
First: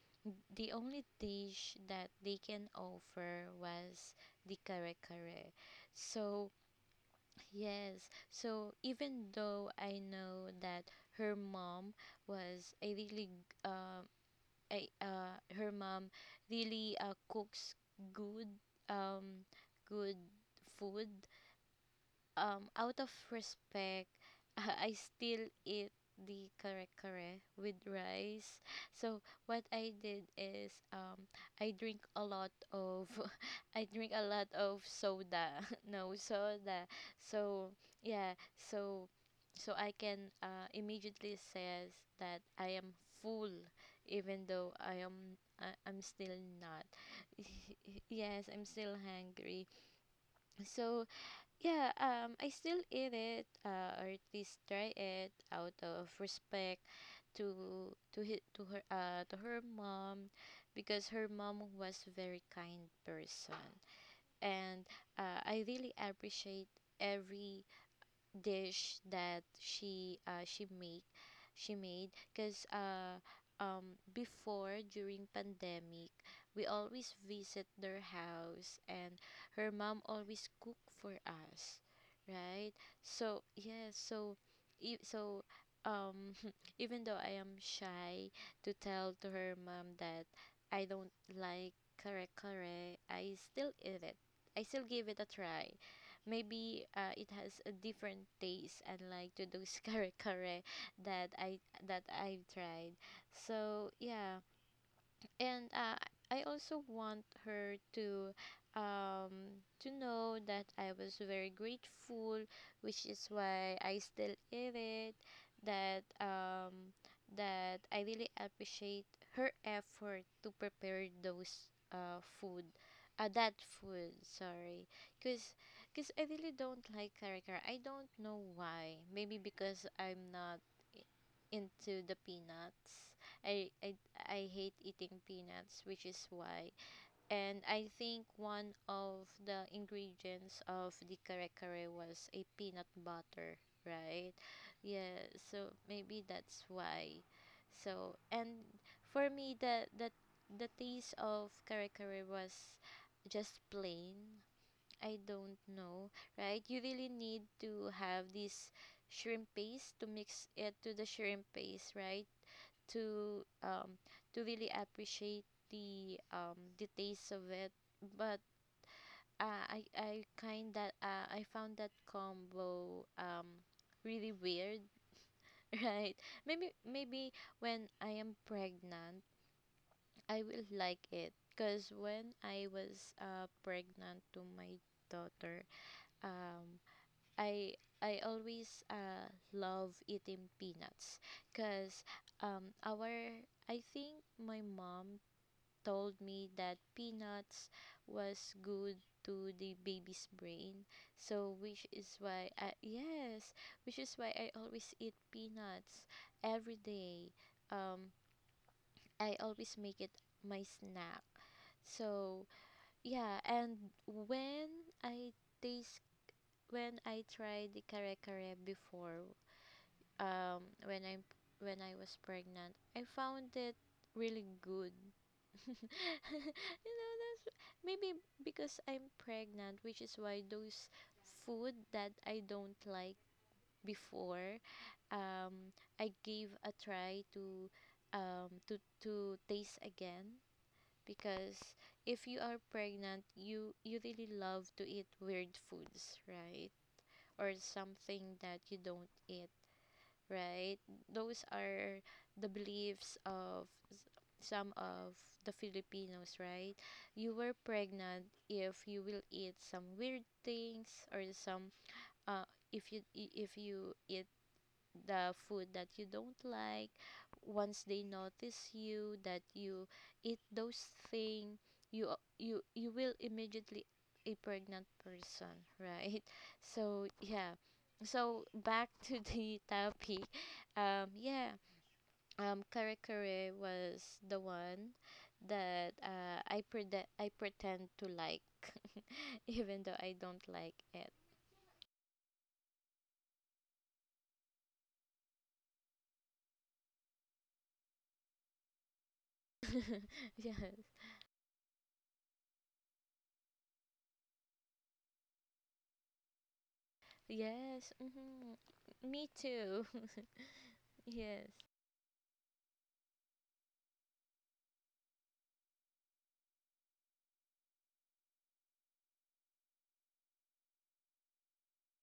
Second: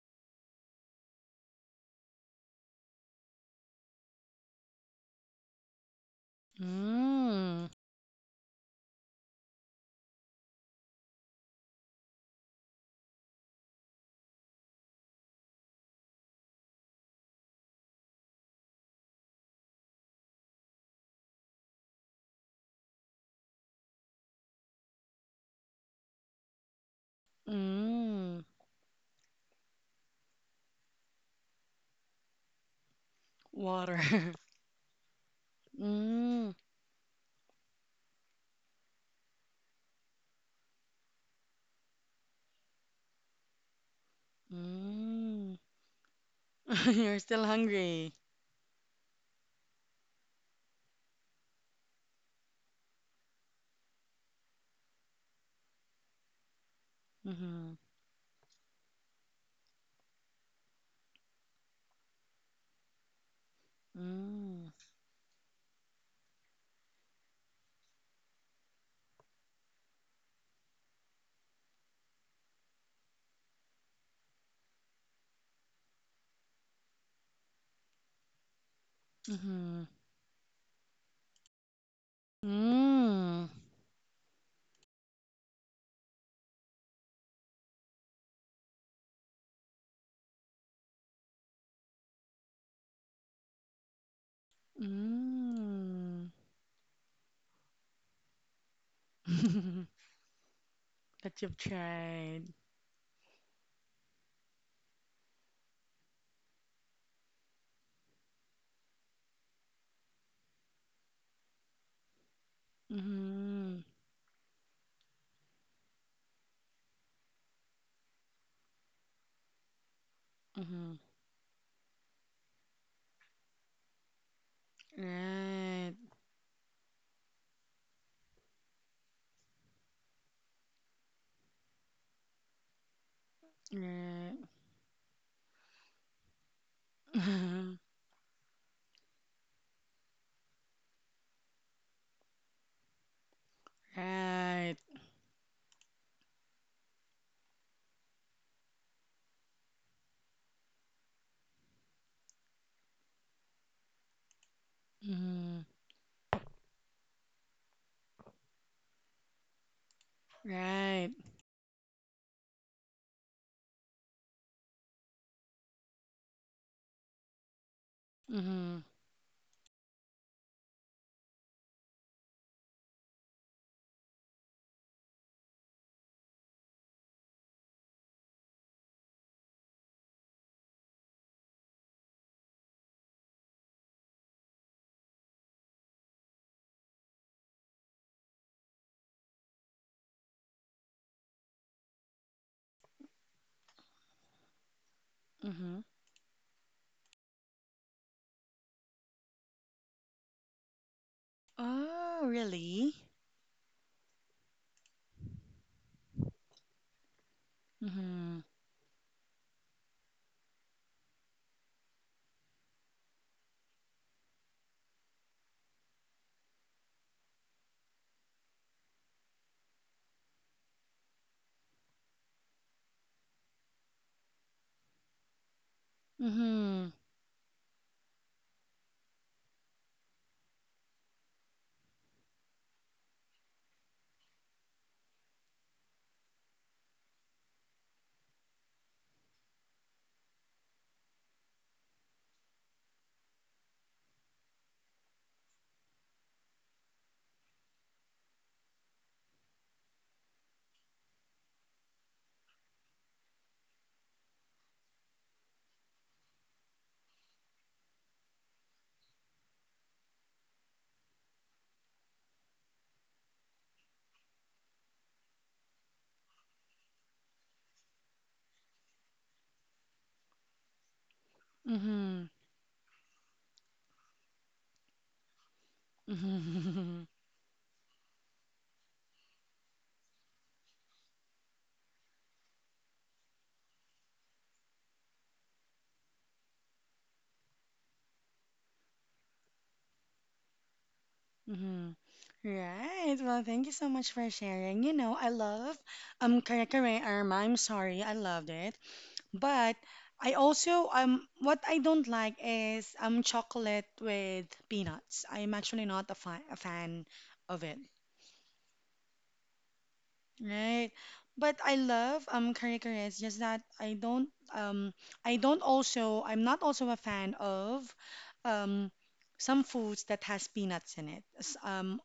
the only dish that they can offer was the kare kare. So Mm. yes. So even though I know that her mom was a really um a her mom really cooks good um good food, out of respect, *laughs* I still eat the kare kare with Mm. rice. So what I did is I drink a lot of, *laughs* I Water. drink a *laughs* lot of soda. *laughs* No Mm. soda. So yeah, so so I can immediately says that I am full, even though I am, Mm. I'm still *laughs* not. You're still *laughs* hungry. Yes, I'm still hungry. So yeah, I still eat it, or at least try it, out of respect Mhm. To her, to her mom, because her mom was very kind person, Mm. and I really appreciate every dish that she made, because before, during pandemic, we always visit their house, and her Mhm. mom always cook for us, right? So Mm. yeah, so so um *laughs* even though I am shy to tell to her mom that I don't like kare kare, I still eat it, I still give it a try. Maybe it has a different taste unlike to those *laughs* Mm. *laughs* kare kare that That you've I that I've tried. tried. So yeah, and I also want her to know that I was very grateful, which is why Mhm. I still eat it. That um that I really appreciate her effort to Mhm. prepare those food, that food. Sorry, cause Right, cause I really don't like karikar. I don't know why. Maybe because I'm not into the peanuts. I right, I hate eating peanuts, which is why. And *laughs* I think one of the ingredients of the kare kare was a peanut butter, right? right, Yeah, so maybe that's why. So and for me, the the taste of kare kare was just plain, I don't mhm, know, right? You really need to have this shrimp paste to mix it to the right, shrimp paste, right? To um to really appreciate the taste of it. But mhm, I found that combo really weird, *laughs* right? Maybe when I am pregnant, I will like it. Cause when I was pregnant to my daughter, um I I always love eating peanuts because our I think my mom mhm. told me that peanuts was good to the baby's brain, so which is Oh, why I, really? yes, which is why I always eat peanuts every day. um Mhm, I always make it my snack. So yeah, and when I taste when I tried the kare kare before, um when I when I was pregnant, I found it really good. *laughs* mhm, You know, that's maybe because I'm pregnant, which is why those food that I don't like before, um, I gave a try to to taste again, because if you are pregnant, you really love to eat weird foods, right? Or something that you don't eat, right? Those are the beliefs of some of the Filipinos, right? You were pregnant if you will eat some weird things, or some uh if if you eat the food that you don't like, once they notice you that you eat those thing, mhm, you you will immediately a pregnant person, right? *laughs* mhm, So yeah, so back to the *laughs* topic. Yeah, kare kare was the one that I pretend to like, *laughs* even though I don't like it. mhm. *laughs* Right. Well, thank you so much for sharing. You know, I love kare kare, Arma. I'm sorry, I loved it, but I *laughs* Yeah. also what I don't like is chocolate with peanuts. I'm actually not a, fi a fan of it. Yes. Hmm. Me too. Right. *laughs* Yes. But I love curry curry. It's just that I don't also I'm not also a fan of um some foods that has peanuts in it.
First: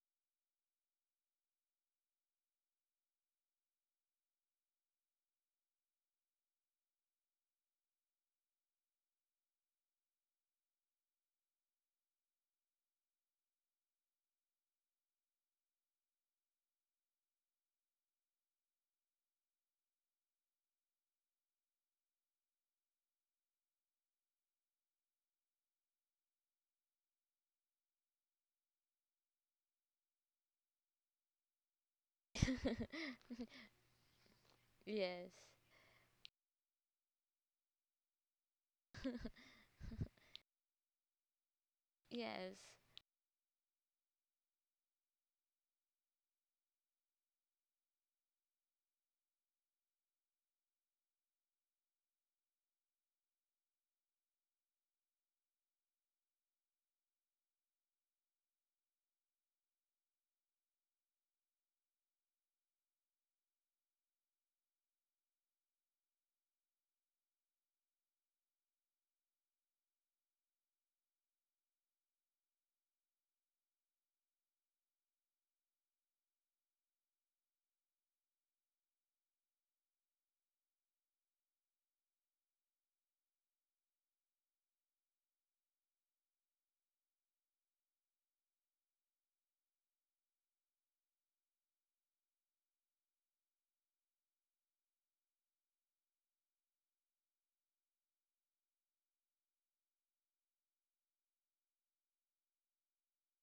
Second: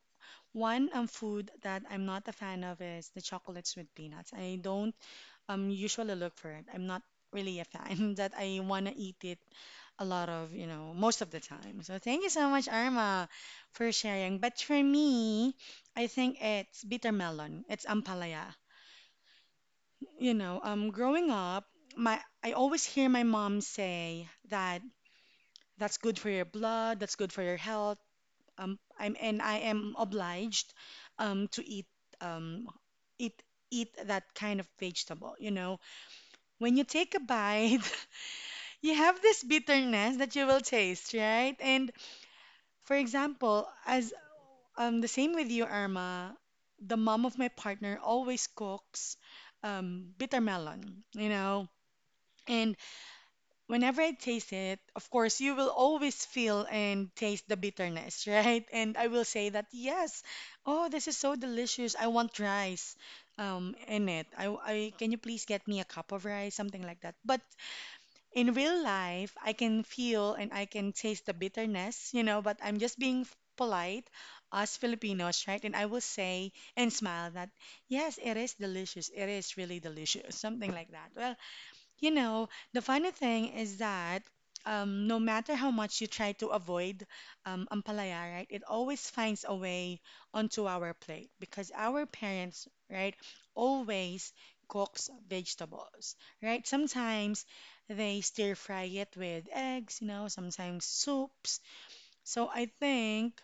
One food that I'm not a fan of is the chocolates with peanuts. I don't usually look for it. I'm not really a fan *laughs* that I wanna eat it a lot of, you know, most of the time. So thank you so much, Arma, for sharing. But for me, I think it's bitter melon. It's ampalaya. You know, growing up, my I always hear my mom say that that's good for your blood, that's good for your health. I'm and I am obliged, to eat um *laughs* eat eat that kind of Yes. vegetable. You know, when you take a bite, *laughs* you have this *laughs* bitterness that you will taste, right? And Yes. for example, as the same with you, Irma, the mom of my partner always cooks bitter melon. You know. And whenever I taste it, of course, you will always feel and taste the bitterness, *laughs* right? And I will say that, yes, oh, this is so delicious. I want rice in it. Can you please get me a cup of rice? Something like that. But in real life, I can feel and I can taste the bitterness, you know, but I'm just being polite, us Filipinos, right? And I will say and smile that, yes, it is delicious. It is really delicious. Something like that. Well, you know, the funny thing is that no matter how much you try to avoid ampalaya, right, it always finds a way onto our plate because our parents, right, always cooks vegetables, right? Sometimes they stir fry it with eggs, you know, sometimes soups. So I think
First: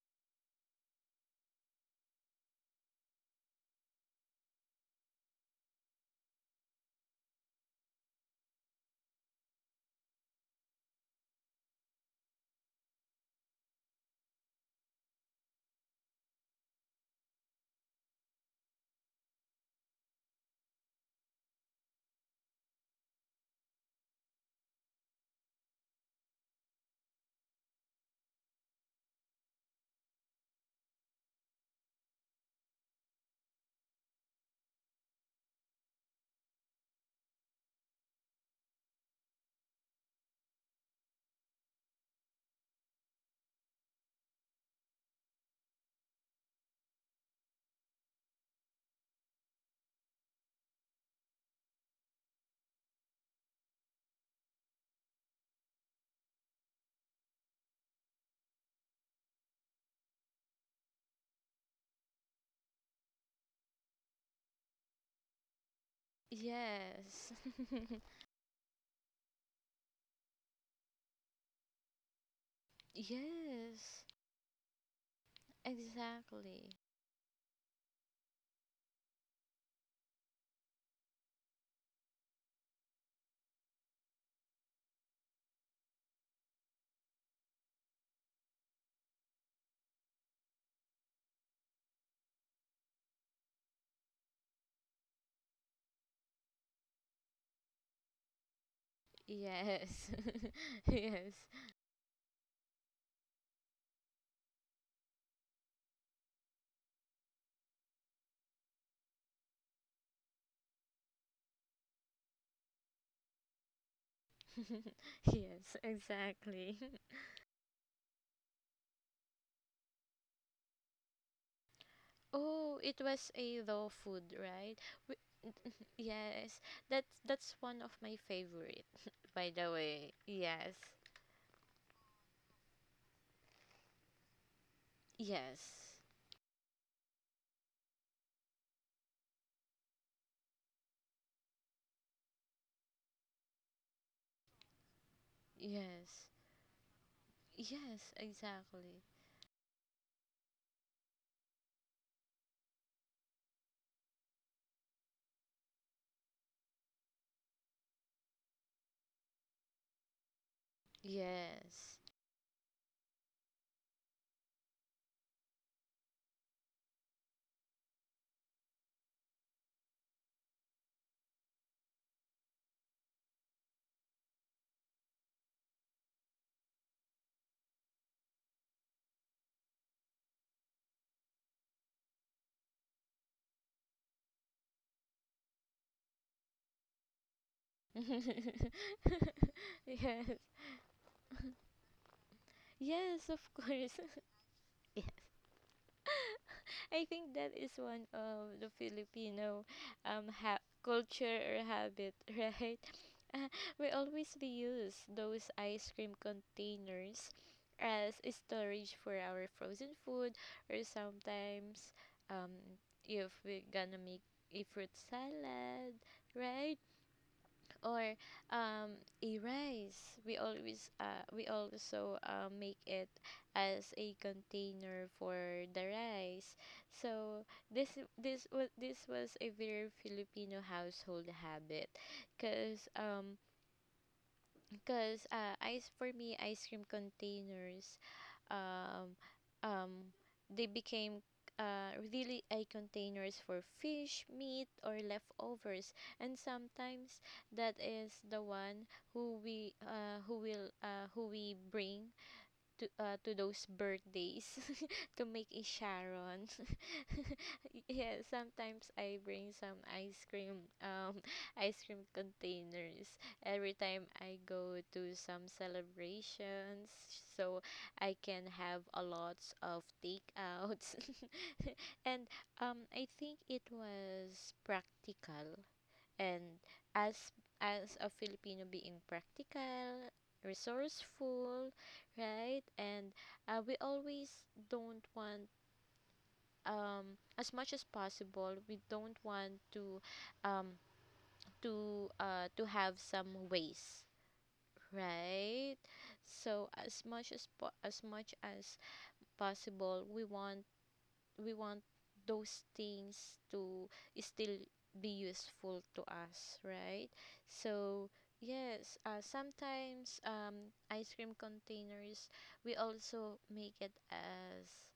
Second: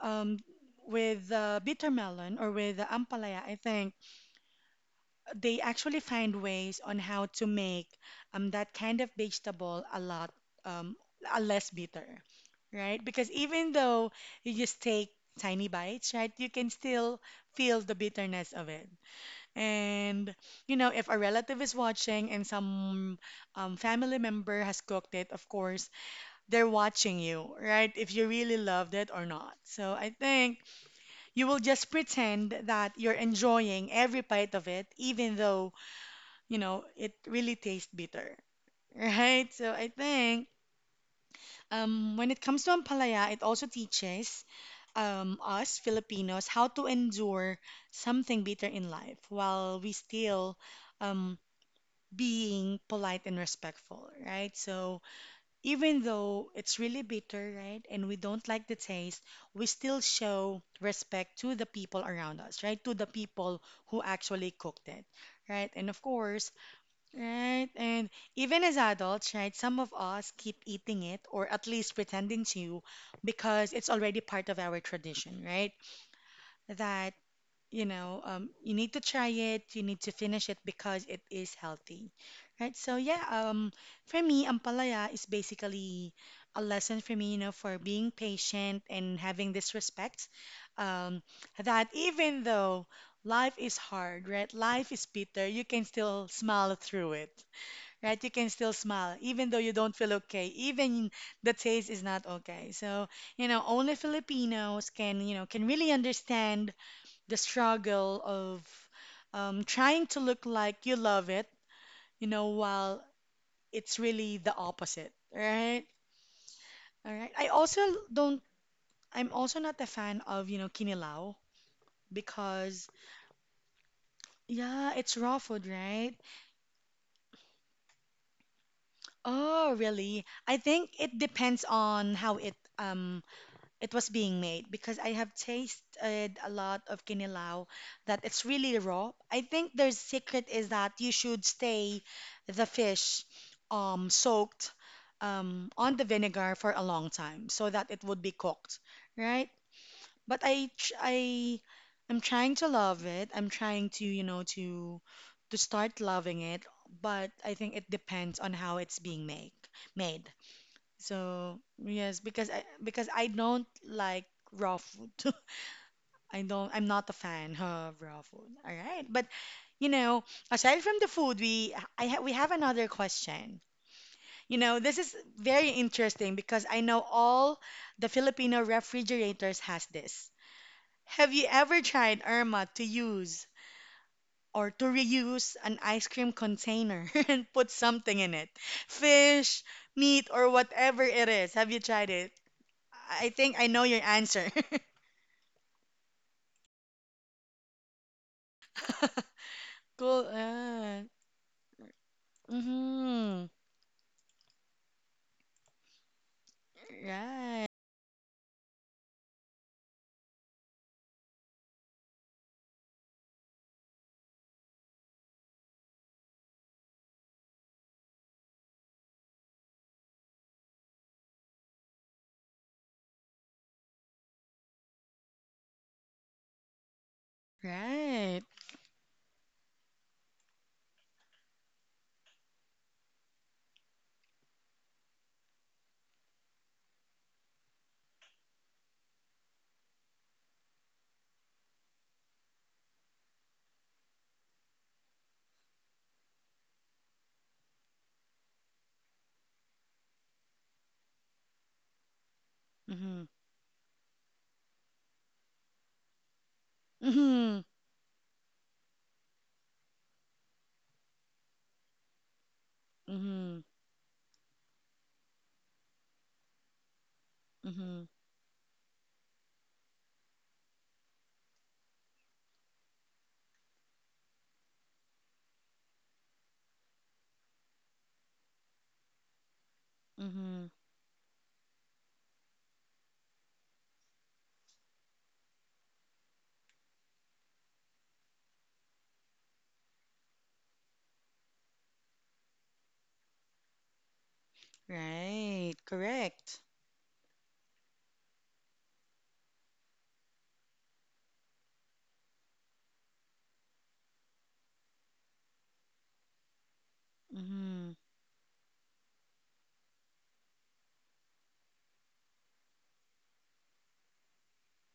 um, with the bitter melon or with the ampalaya, I think they actually find ways on how to make that kind of vegetable a lot um, a less bitter, right? Because even though you just take tiny bites, right, you can still feel the bitterness of it. And you know, if a relative is watching and some family member has cooked it, of course, they're watching you, right? If you really loved it or not. So I think you will just pretend that you're enjoying every bite of it, even though you know, it really tastes bitter, *laughs* right? So I think when it comes to ampalaya, it also teaches us Filipinos how to endure something bitter in life while we still um, being polite and respectful, right? So even though it's really bitter, right, and we don't like the taste, we still show respect to the people around us, right? To the people who actually cooked it, right? And of course, Yes. right, and even as adults, right, some of us keep eating it or at least pretending to *laughs* because it's Yes. already part of our tradition, right? Exactly. That, you need to try it, you need to finish it because it is healthy, right? So, yeah, for me, ampalaya is basically a lesson for me, you know, for being patient and having this respect um, that even though life is hard, right, life is bitter, you can still smile through it, right? You can still smile, even though you don't Yes. feel okay, *laughs* even Yes. the taste is not okay. So, you know, only Filipinos can, you know, can really understand the struggle of trying to look like you love it, while it's really the opposite, *laughs* Yes, right? exactly. *laughs* All right. I also don't, I'm also not a fan of, you know, kinilaw Oh, because, it was a raw food, right? yeah, W, it's raw food, right? yes. That's one of my favorite, *laughs* by the Oh, way. really? I Yes. think it depends on how it was being made because I have Yes. tasted a lot of kinilaw that it's really raw. I think their secret is that you should stay the fish soaked on the Yes. vinegar for a long time so that it Yes, would be cooked, exactly. right? But I tr- I I'm trying to love it. I'm trying to, to start loving it, but I think it depends on how it's being make made. So Yes. yes, because I don't like raw food. *laughs* I don't. I'm not a fan of raw food. All right, but you know, aside from the food, we I ha we have another question. You know, this is very interesting because I know all the Filipino refrigerators has this. Have you ever tried, Irma, to use or to reuse an ice cream container *laughs* and put something in it? Fish, *laughs* meat, Yes. or whatever it is. Have you tried it? Yes, I of think I know course. your answer. *laughs* Yes. I think that is one of the *laughs* Filipino Cool Earth. culture or habit, *laughs* right? Mm-hmm. Uh, we use those ice cream containers Right. as a storage for our frozen food, or sometimes um if we're gonna make a fruit salad, right? Or a rice. We always we also make it as a container for the rice. So this Right. this was a very Filipino household habit, cause Cause ice for me, ice cream containers, um, um, they became really a containers for fish, meat, or leftovers, and sometimes that is the one who we who will who we bring Mm-hmm. to those birthdays *laughs* to make a Sharon. Mm-hmm. *laughs* Yeah, sometimes I bring some ice cream, *laughs* ice cream containers Mm-hmm. every time I go to some celebrations, so Mm-hmm. I can have a lot of takeouts. *laughs* And I think it was practical. And as as a Filipino being practical, Mm-hmm. resourceful, right? And we always don't want as much as possible, we don't want to um, to have some waste, right? Right. Correct. So as much as possible, we want we want those things to still be useful to us, right? Mm-hmm. So yes, sometimes ice cream containers, we also make it as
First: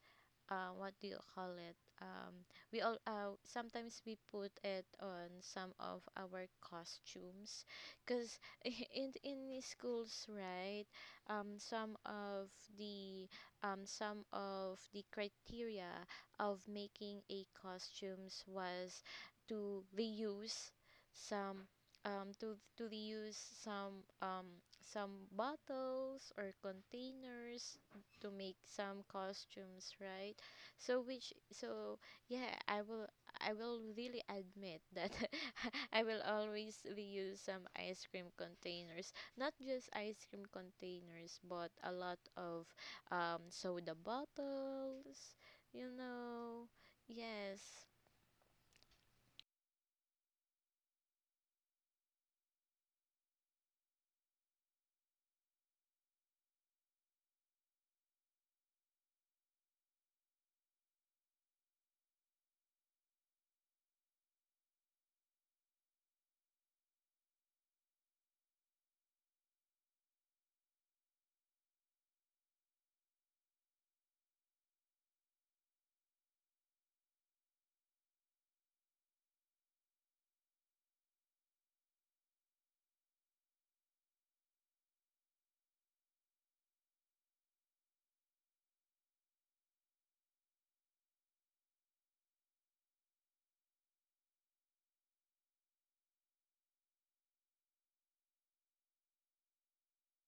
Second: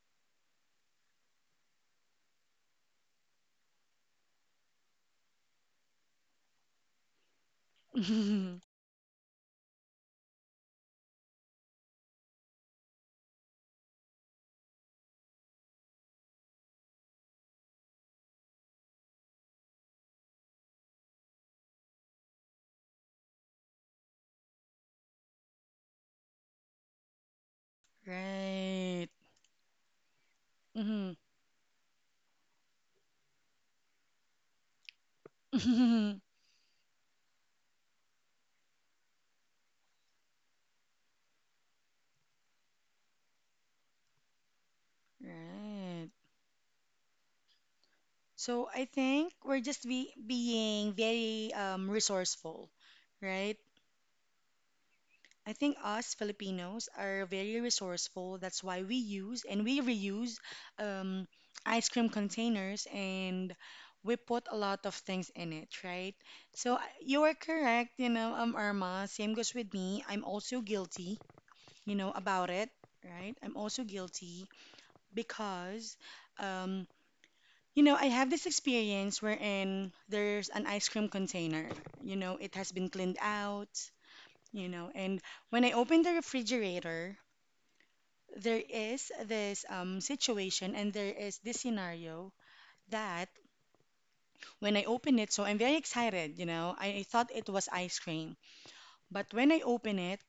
what do you call it? We all sometimes we put it on some of our costumes, cause *laughs* Mm-hmm. *laughs* in the schools, right? Um, some of the some of the criteria of making a costumes was to reuse some to reuse some bottles or containers to make some Right. costumes, right? So Mm-hmm. which so yeah, I will really admit that *laughs* I Mm-hmm. will *laughs* always reuse some ice cream containers. Not just ice cream containers, but a lot of soda bottles, you Right. know. Yes. So I think we're just be being very resourceful, right? I think us Filipinos are very resourceful. That's why we use and we reuse um, ice cream containers and we put a lot of things in it, right? So I- you are correct, you know, Irma. Same goes with me. I'm also guilty, you know, about it, right? I'm also guilty because, um, you know, I have this experience wherein there's an ice cream container. You know, it has been cleaned out, you know. And when I open the refrigerator, there is this situation and there is this scenario that when I open it, so I'm very excited, you know. I thought it was ice cream, but when I open it,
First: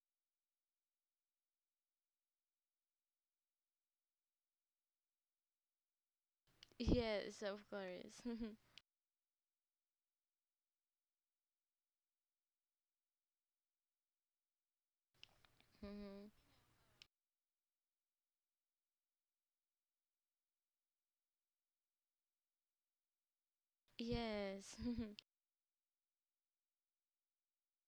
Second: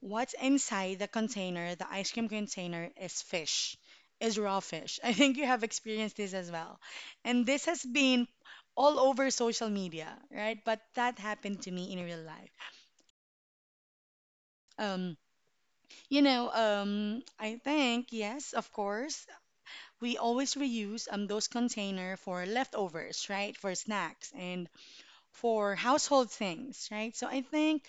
what's inside the container, the ice cream container, is fish, is raw fish. *laughs* I think you have experienced this as well. Yes, And this of has course. been *laughs* all over social media, right? But that happened to me in real life. Um, You Mhm. know, I think yes, of course. We always reuse those container for leftovers, right? For snacks and Yes. for household things, right? So I think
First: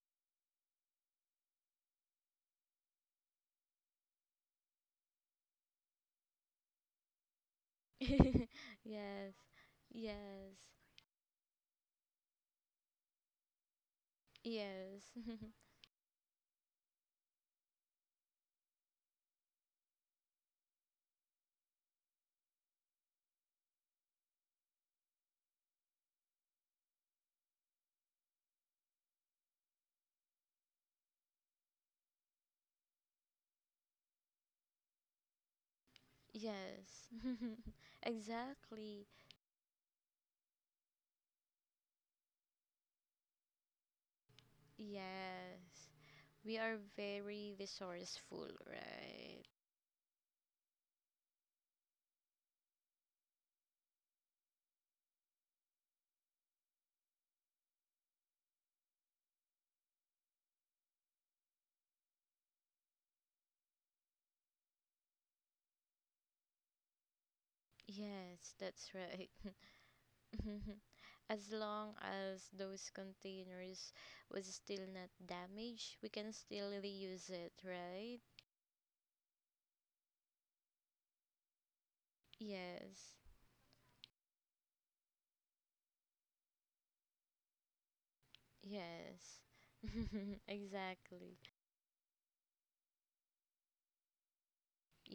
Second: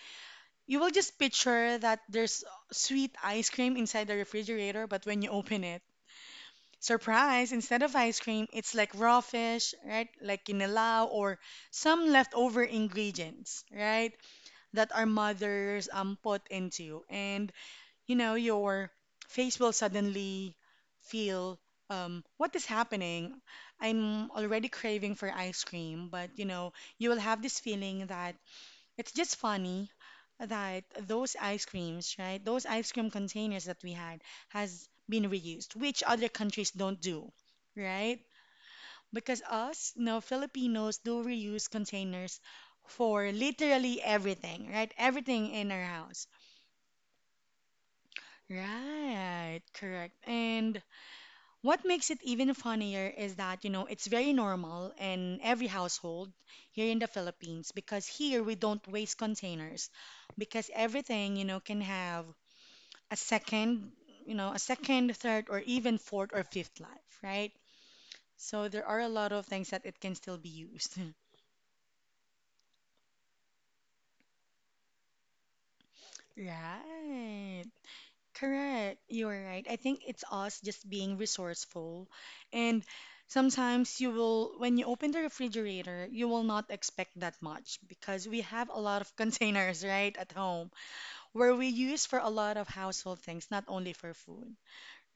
you will just picture that there's sweet ice cream inside the refrigerator, but when you open it, surprise, instead of ice cream, it's *laughs* like raw Yes. fish, right? Like Yes. kinilaw or some leftover ingredients, right? That Yes. our *laughs* mothers put into. And you know, your face will suddenly feel what is happening? I'm already craving for ice cream, but you know, you will have this feeling that it's just funny that those ice creams, right? Those ice cream containers that we had has been reused, which other countries don't Yes. do, *laughs* right? Exactly. Because us, no, Filipinos do reuse containers for literally everything, right? Everything in our Yes. house. We are very resourceful, right? Right, correct. And what makes it even funnier is that, you know, it's very normal in every household here in the Philippines because here we don't waste containers because everything, you know, can have a second, you know, a second, third, or even fourth or fifth life, right? Yes, So there that's are a right. lot of things that it can still be used. *laughs* *laughs* As long as those containers was still not damaged, we can still reuse it, Right. right? Correct. You're right. I think it's us just being resourceful. And Yes. sometimes you will, when you open the refrigerator, you will not expect that much because we have a lot of *laughs* Yes. containers, right, at *laughs* home Exactly. where we use for a lot of household things, not only for food,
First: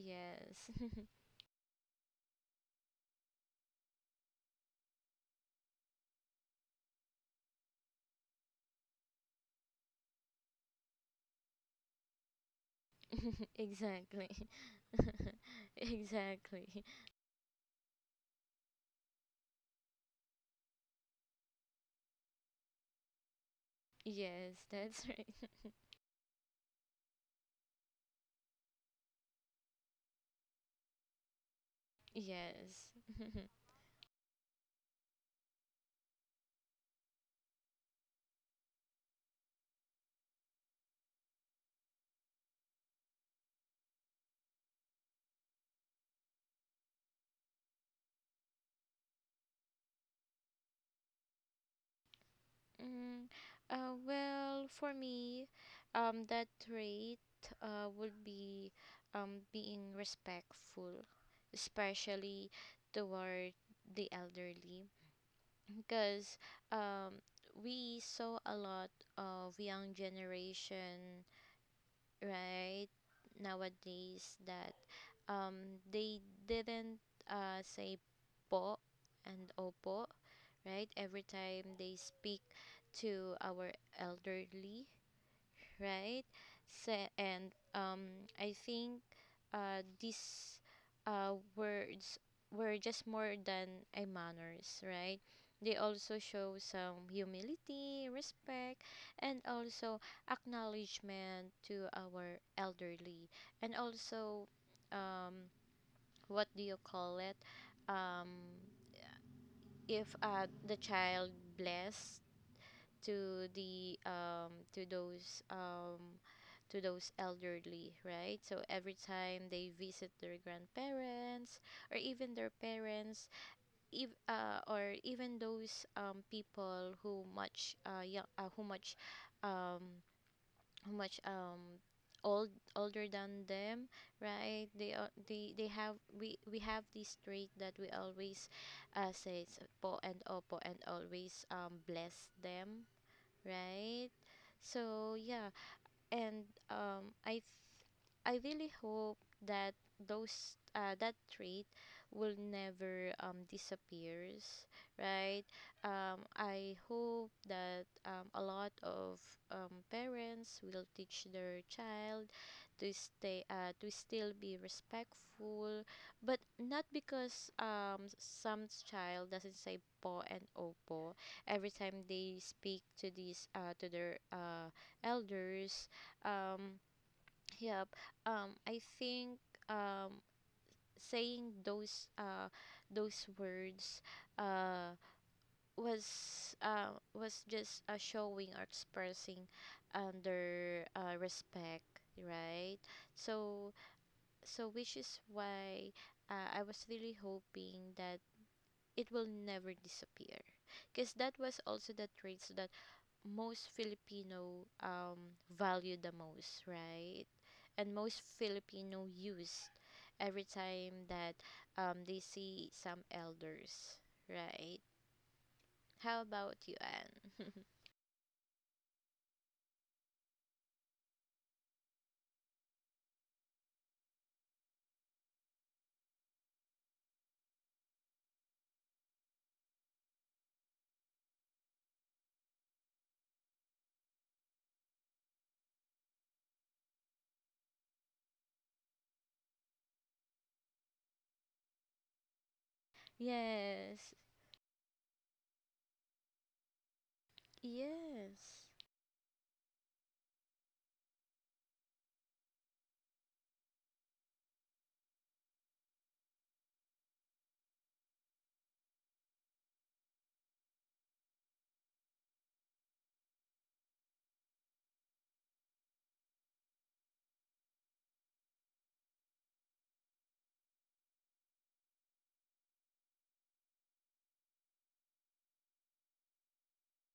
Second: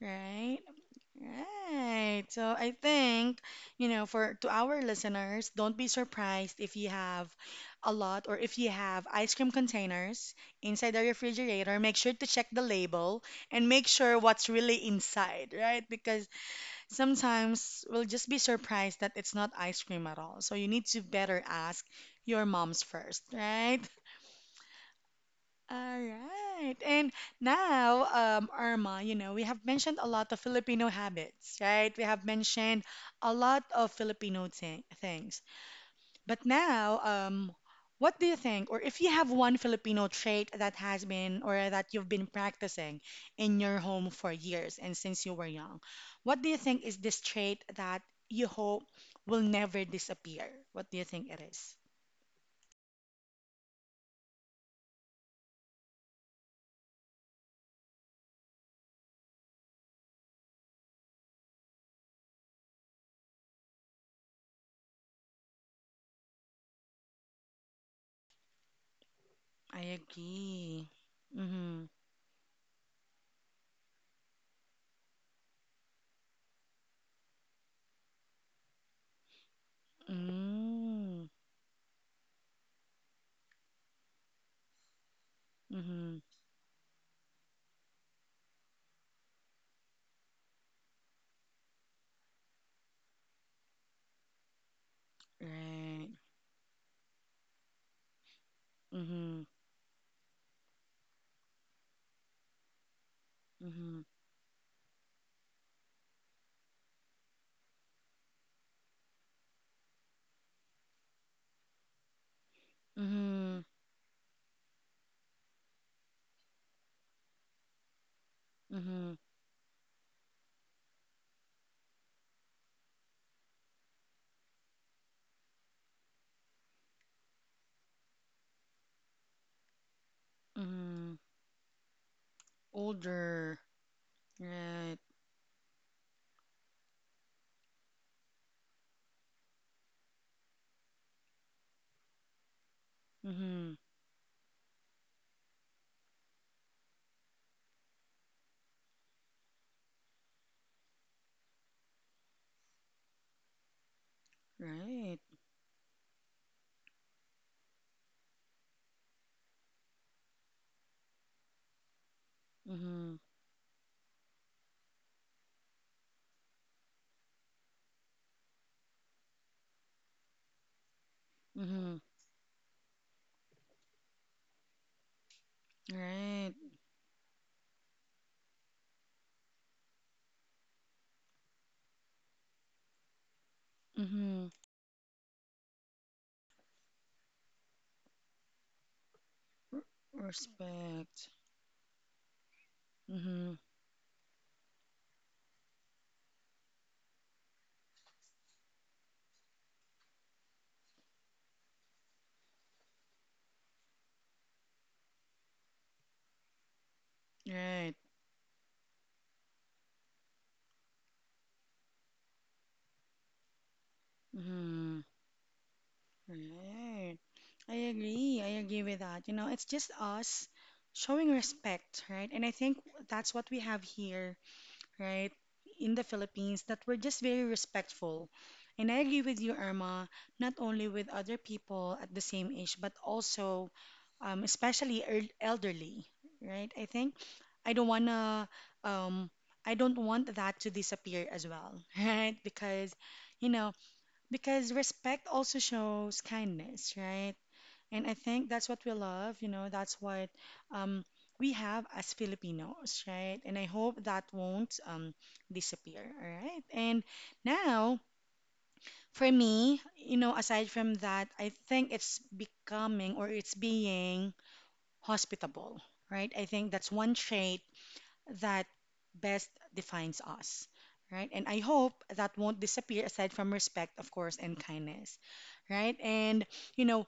right? Right. So I think, you know, for to our listeners, don't be surprised if you have a lot or if you have ice cream containers inside the refrigerator, make sure to check the label *laughs* and make sure Exactly. what's really inside, *laughs* right? Because Exactly. sometimes we'll just be surprised that it's not ice cream at all. So you need to better ask your moms first, right? Yes, that's right. *laughs* All right. And now, Irma, you know, we have mentioned a lot of Filipino habits, right? We have mentioned Yes. a *laughs* lot of Filipino thing things. But now, what do you think, or if you have one Filipino trait that has been or that you've been practicing in your home for years and since you were young, what do you think is this trait that you hope will never disappear? What do you think it is? Mm, well, for me, that trait would be being respectful, especially toward the elderly, because um, we saw a lot of I young agree. generation Mm-hmm. right nowadays that they didn't say po and opo right every Mm. time they speak to our elderly, Mhm. right? So, and I think these words were just more than a manners, right? They Right. also show some humility, respect, and Mhm. also acknowledgement to our elderly, and Mhm. also um, what do you call it? Um, if the child bless to Mhm. the to those elderly, right? So every Mhm. time they visit their grandparents or even their parents, if, or even those people who um, Mhm. much old older than Older. them, right? They Right. are they have we have this trait that we always say po and opo and always bless them, Mhm. right? So yeah, and um, I, th- I really hope that those that trait will never disappears, Right. right? I hope that a lot of parents will teach their child to Mhm. stay to still be respectful, but not because some child doesn't say po and opo every time Mhm. they speak to these to their elders, Right. um, yeah. I think um saying those words Mhm. uh was just showing or expressing R- under respect. respect, right? Mhm. So so which is why I was really hoping that it will never disappear because that was also the traits that most Filipino value the most, right? And Right. most Filipino use every time that they see some elders, right? Mhm. How about you, Right. Anne? I agree. I agree with that. You know, it's just us showing respect, right? And I think that's what we have here, right, in the Philippines, that we're just very respectful. And I agree with you, Irma, not only with other people at the same age, but also, especially el- elderly, right? I think I don't wanna, um, I don't want that to disappear as well, *laughs* right? Because, *laughs* you know, Yes, because respect also shows kindness, right? And I think yes, that's what we love, you know, that's what um, we have as Filipinos, right? And I hope that won't disappear, all right? And now, for me, you know, aside from that, I think it's becoming or it's being hospitable, right? I think that's one trait that best defines us, right? And I hope that won't disappear aside from respect, of course, and kindness, right? And, you know,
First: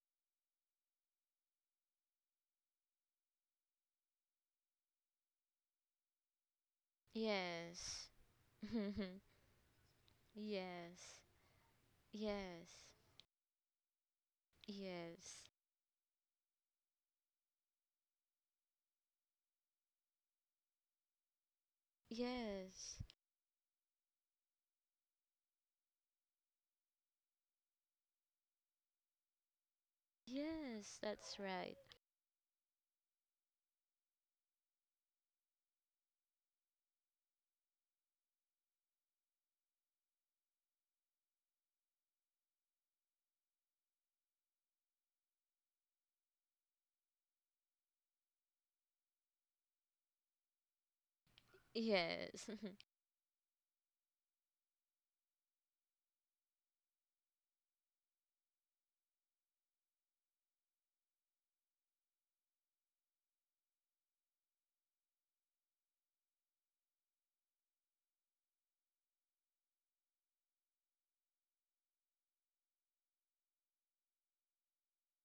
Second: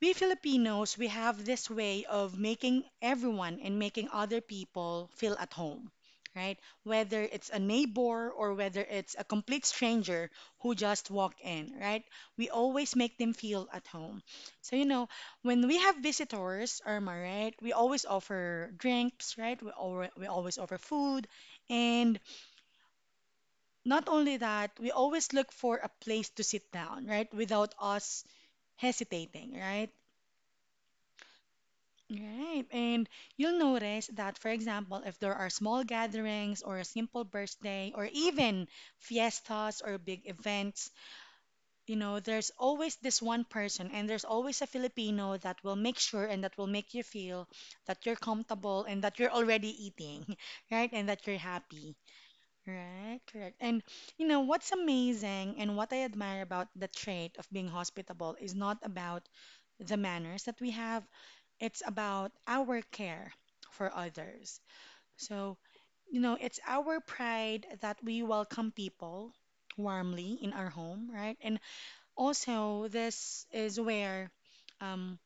we Filipinos, we have this way of making everyone and making other people feel at home, right? Whether it's a yes, neighbor or whether it's a *laughs* complete stranger who just yes, walked in, right? We yes, always make them feel at home. So, you know, yes, when we have visitors, Irma, right? We always offer drinks, right? We always offer food. And yes, not only that, we always look for a place to sit down, right? Without us hesitating, right? yes, that's right. Right. And you'll notice that, for example, if there are small gatherings or a simple birthday or even fiestas or big events, you know, there's always this one person and there's always a Filipino that will make sure and that will make you feel that you're comfortable and that you're already eating, *laughs* right? And that you're happy. Yes, Right, correct. And you know what's amazing and what I admire about the trait of being hospitable is not about the manners that we have, it's about our care for others. So, you know, it's our pride that we welcome people warmly in our home, right? And also, this is where um,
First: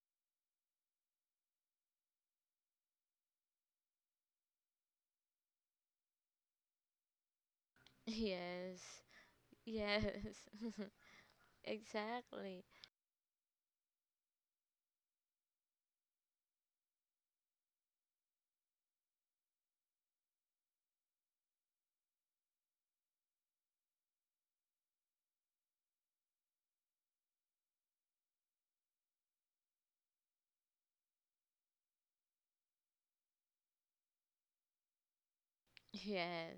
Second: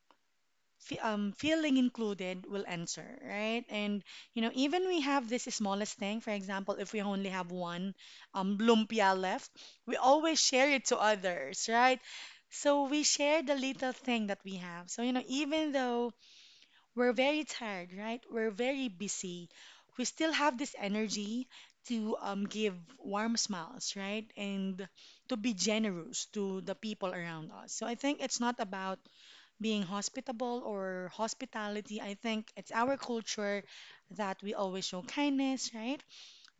feeling included will answer, right? And you know, even we have this smallest thing. For example, if we only have one *laughs* yes, lumpia left, we yes. always share *laughs* it to others, right? Exactly. So we share the little thing that we have. So you know, even though we're very tired, right? We're very busy, we still have this energy to give warm smiles, right? And to be generous to the people around us. So I think it's not about being hospitable or hospitality. I think it's our culture that we always show kindness, right?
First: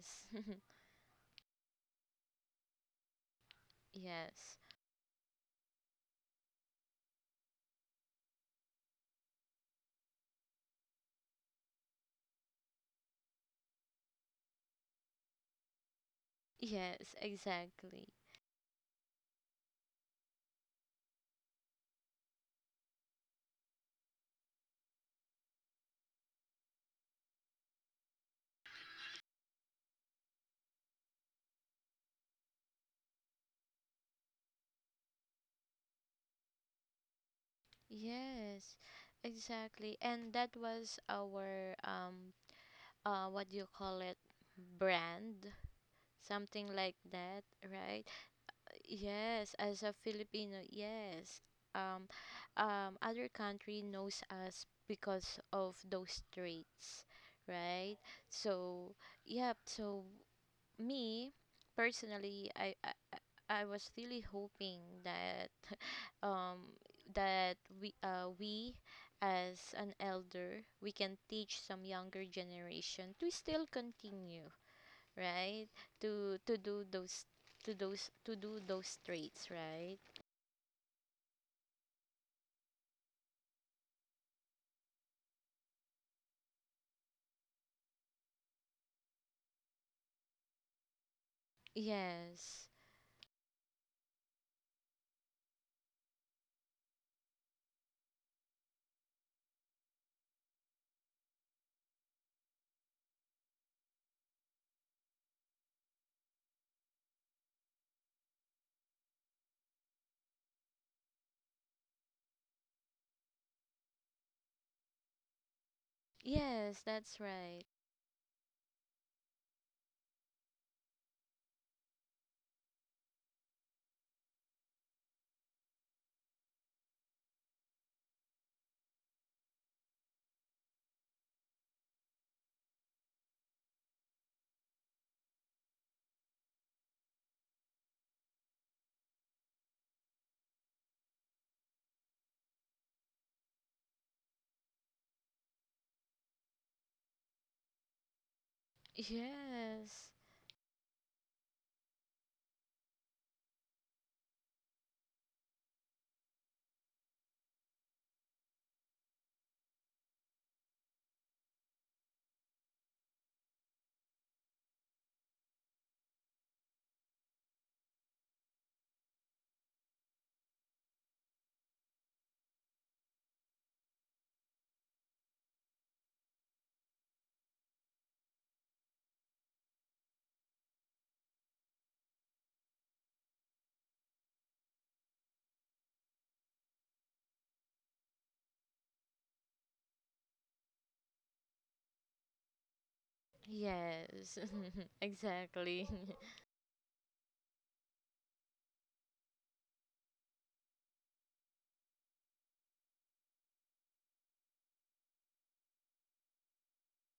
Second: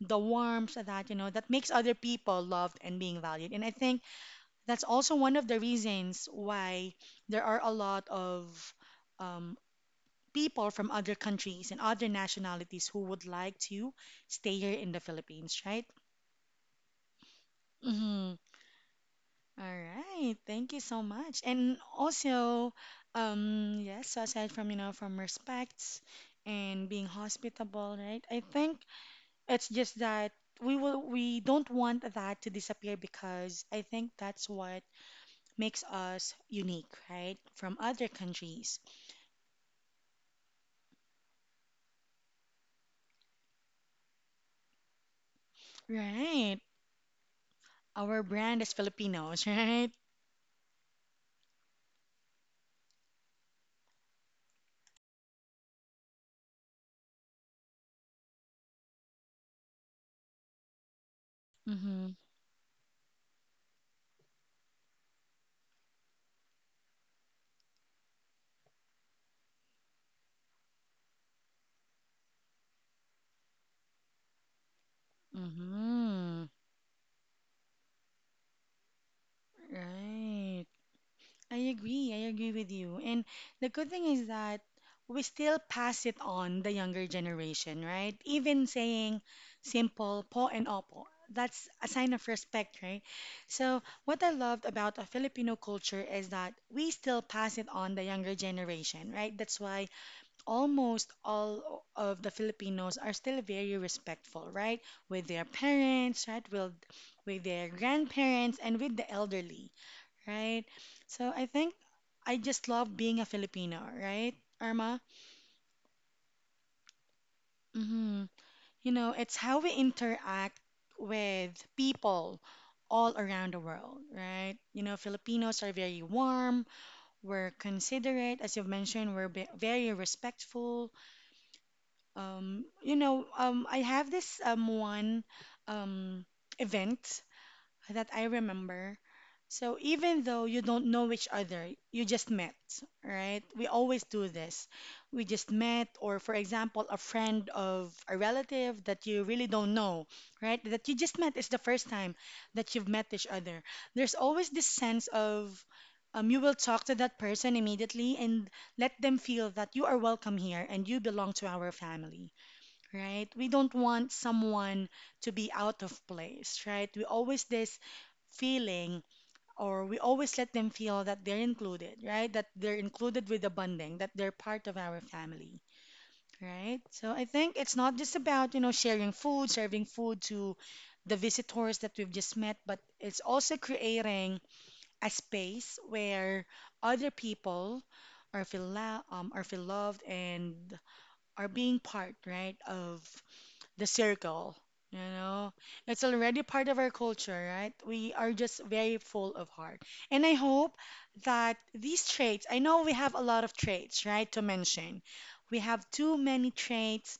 The *laughs* warmth that, you know, that makes other people loved and being valued. And I think Yes. that's also one of the reasons why there are a lot of um, people from other countries and other nationalities who would like to stay here in the Philippines, right? Yes, exactly. Mhm. All right, thank you so much. And also, yes, so aside from, you know, from respects and being hospitable, right? I think it's just that we don't want that to disappear because I think that's what makes us unique, right? From other Yes. countries. Exactly. And that was our what do you call it? Brand, Right. something like that, right? Our brand is Filipinos, *laughs* Yes, as right? a Filipino, yes. Um Other country knows us because of those traits, right? So, yep, so me Mm-hmm. personally, I was really hoping that *laughs* um that we as an elder we can teach some younger generation to still continue, right? to Mm-hmm. to do those to those to do those traits, right? Right. I agree. I agree with you. And the good thing is that we still pass it on the younger generation, right? Even saying simple po and opo. That's a sign of Yes. respect, right? So, what I loved about a Filipino culture is that we still pass it on the younger generation, right? That's why almost all of the Filipinos are still very respectful, right? With their parents, right? With their grandparents and with the elderly, right? So I think I just love being a Filipino, right, Irma? Yes, that's right. Mm hmm. You know, it's how we interact with people all around the world, right? You know, Filipinos are very warm, we're considerate, as you've mentioned, we're very respectful. I have this one um, event that I remember. So even though you don't know each other, you just met, right? We always do this. We just met, or for example, a friend of a relative that you really don't know, Yes. right? That you just met. It's the first time that you've met each other. There's always this sense of you will talk to that person immediately and let them feel that you are welcome here and you belong to our family, right? We don't want someone to be out of place, right? We always this feeling, or we always let them feel that they're included, right? That they're included with the bonding, that they're part of our family, right? So I think it's not just about, you know, sharing food, serving food to the visitors that we've just met, but it's also creating a space where other people are feel, are feel loved and are being part, right, of the Yes. circle. You *laughs* know, Exactly. it's already part of our culture, right? We are just very full of heart, and I hope that these traits, I know we have a lot of traits, right, to mention, we have too many traits,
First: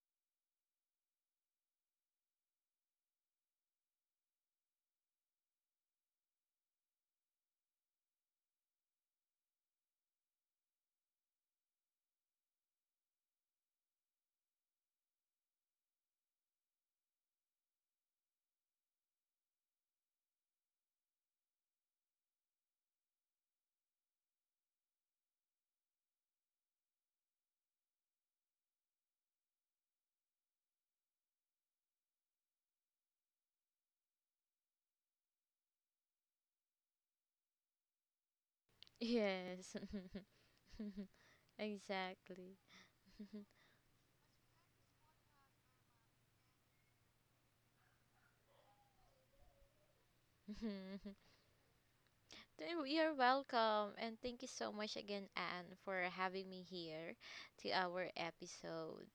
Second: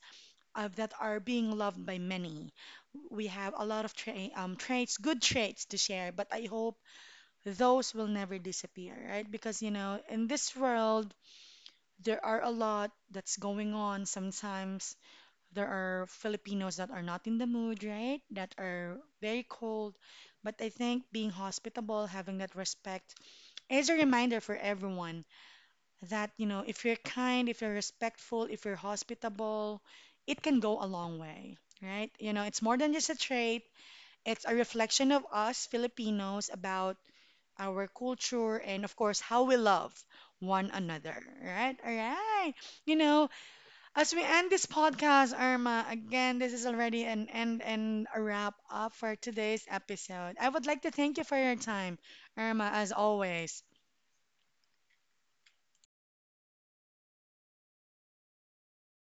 that are being loved by many. We have a lot of traits, good traits to share, but I hope those will never disappear, right? Because you know, in this world there are a lot that's going on sometimes. There are Filipinos that are not in the mood, right? That are very cold. But I think being hospitable, having that respect, is a reminder for everyone that, you know, if you're kind, if you're respectful, if you're hospitable, it can go a long way, right? You know, it's more than just a trait, it's a reflection of us Filipinos about our culture and, of *laughs* course, how we Yes. love one another, *laughs* right? All right. Exactly. You know, as we end this podcast, Irma, again, this is already an end and a wrap up for today's episode. I would like to Mhm. thank you for your time, Irma, Then *laughs* as you're always. welcome, and thank you so much again, Anne, for having me here to our episode.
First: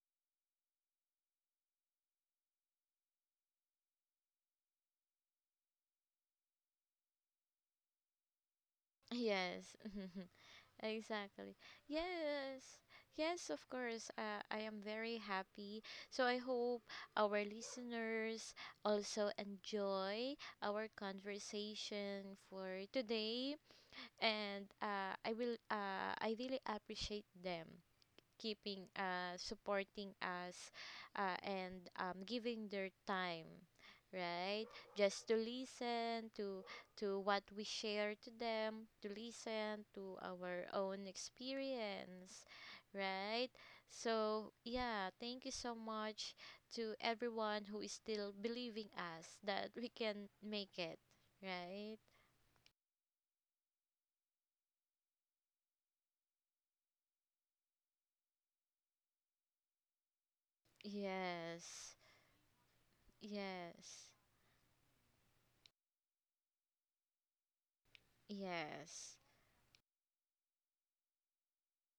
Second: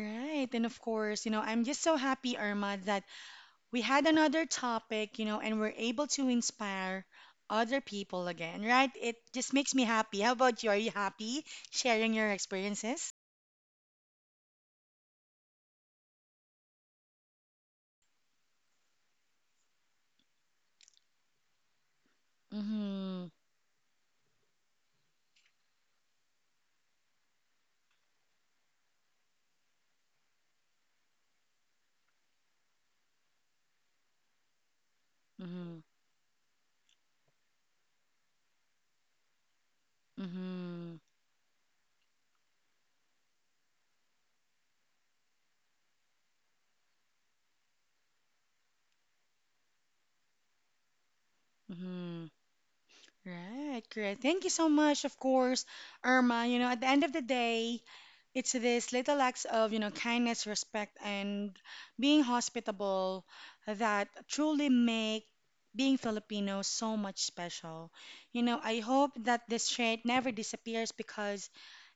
Right. And of course, you know, I'm just so happy, Irma, that we had another topic, you know, and we're able to inspire other people again, right? It just Yes, makes me happy. *laughs* How about you? Are you happy exactly. sharing your Yes, experiences? yes, of course. I am very happy. So I hope our listeners also enjoy our conversation for Mm-hmm. today, and I will. I really appreciate them keeping us, supporting us, and giving their time, right? Just to Mm-hmm. listen to what we share to them, to listen to our Mm-hmm. own experience, right? So yeah, thank you so much to everyone who is still believing us that we can make it, right? Mm-hmm. Right, correct. Thank you so much, of course, Irma. You know, at the end of the day, it's these little acts of, you know, kindness, respect, and Yes. being hospitable Yes. that truly make being Filipino so much special. You know, I hope Yes. that this trait never disappears because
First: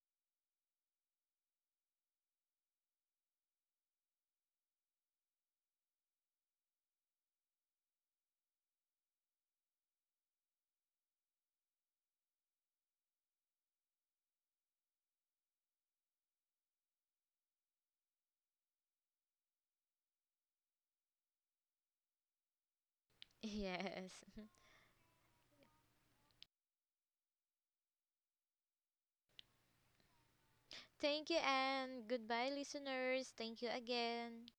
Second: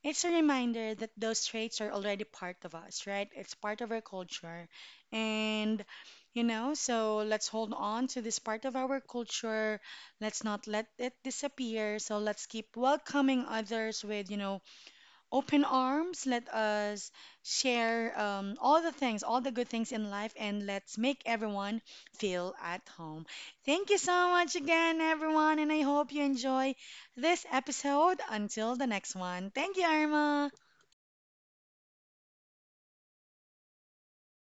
it's a reminder that those traits are already part of us, right? It's part of our culture. And, you know, so let's hold on to this part of our culture. Let's not let it disappear. So let's keep welcoming others with, you know, open arms. Let us share all the things, all the good things in life, and let's make everyone feel at home. *laughs* Thank you Yes. so much again, everyone, and I hope you enjoy this episode. Until the next one. Thank you, Irma. Thank you and goodbye, listeners. Thank you again.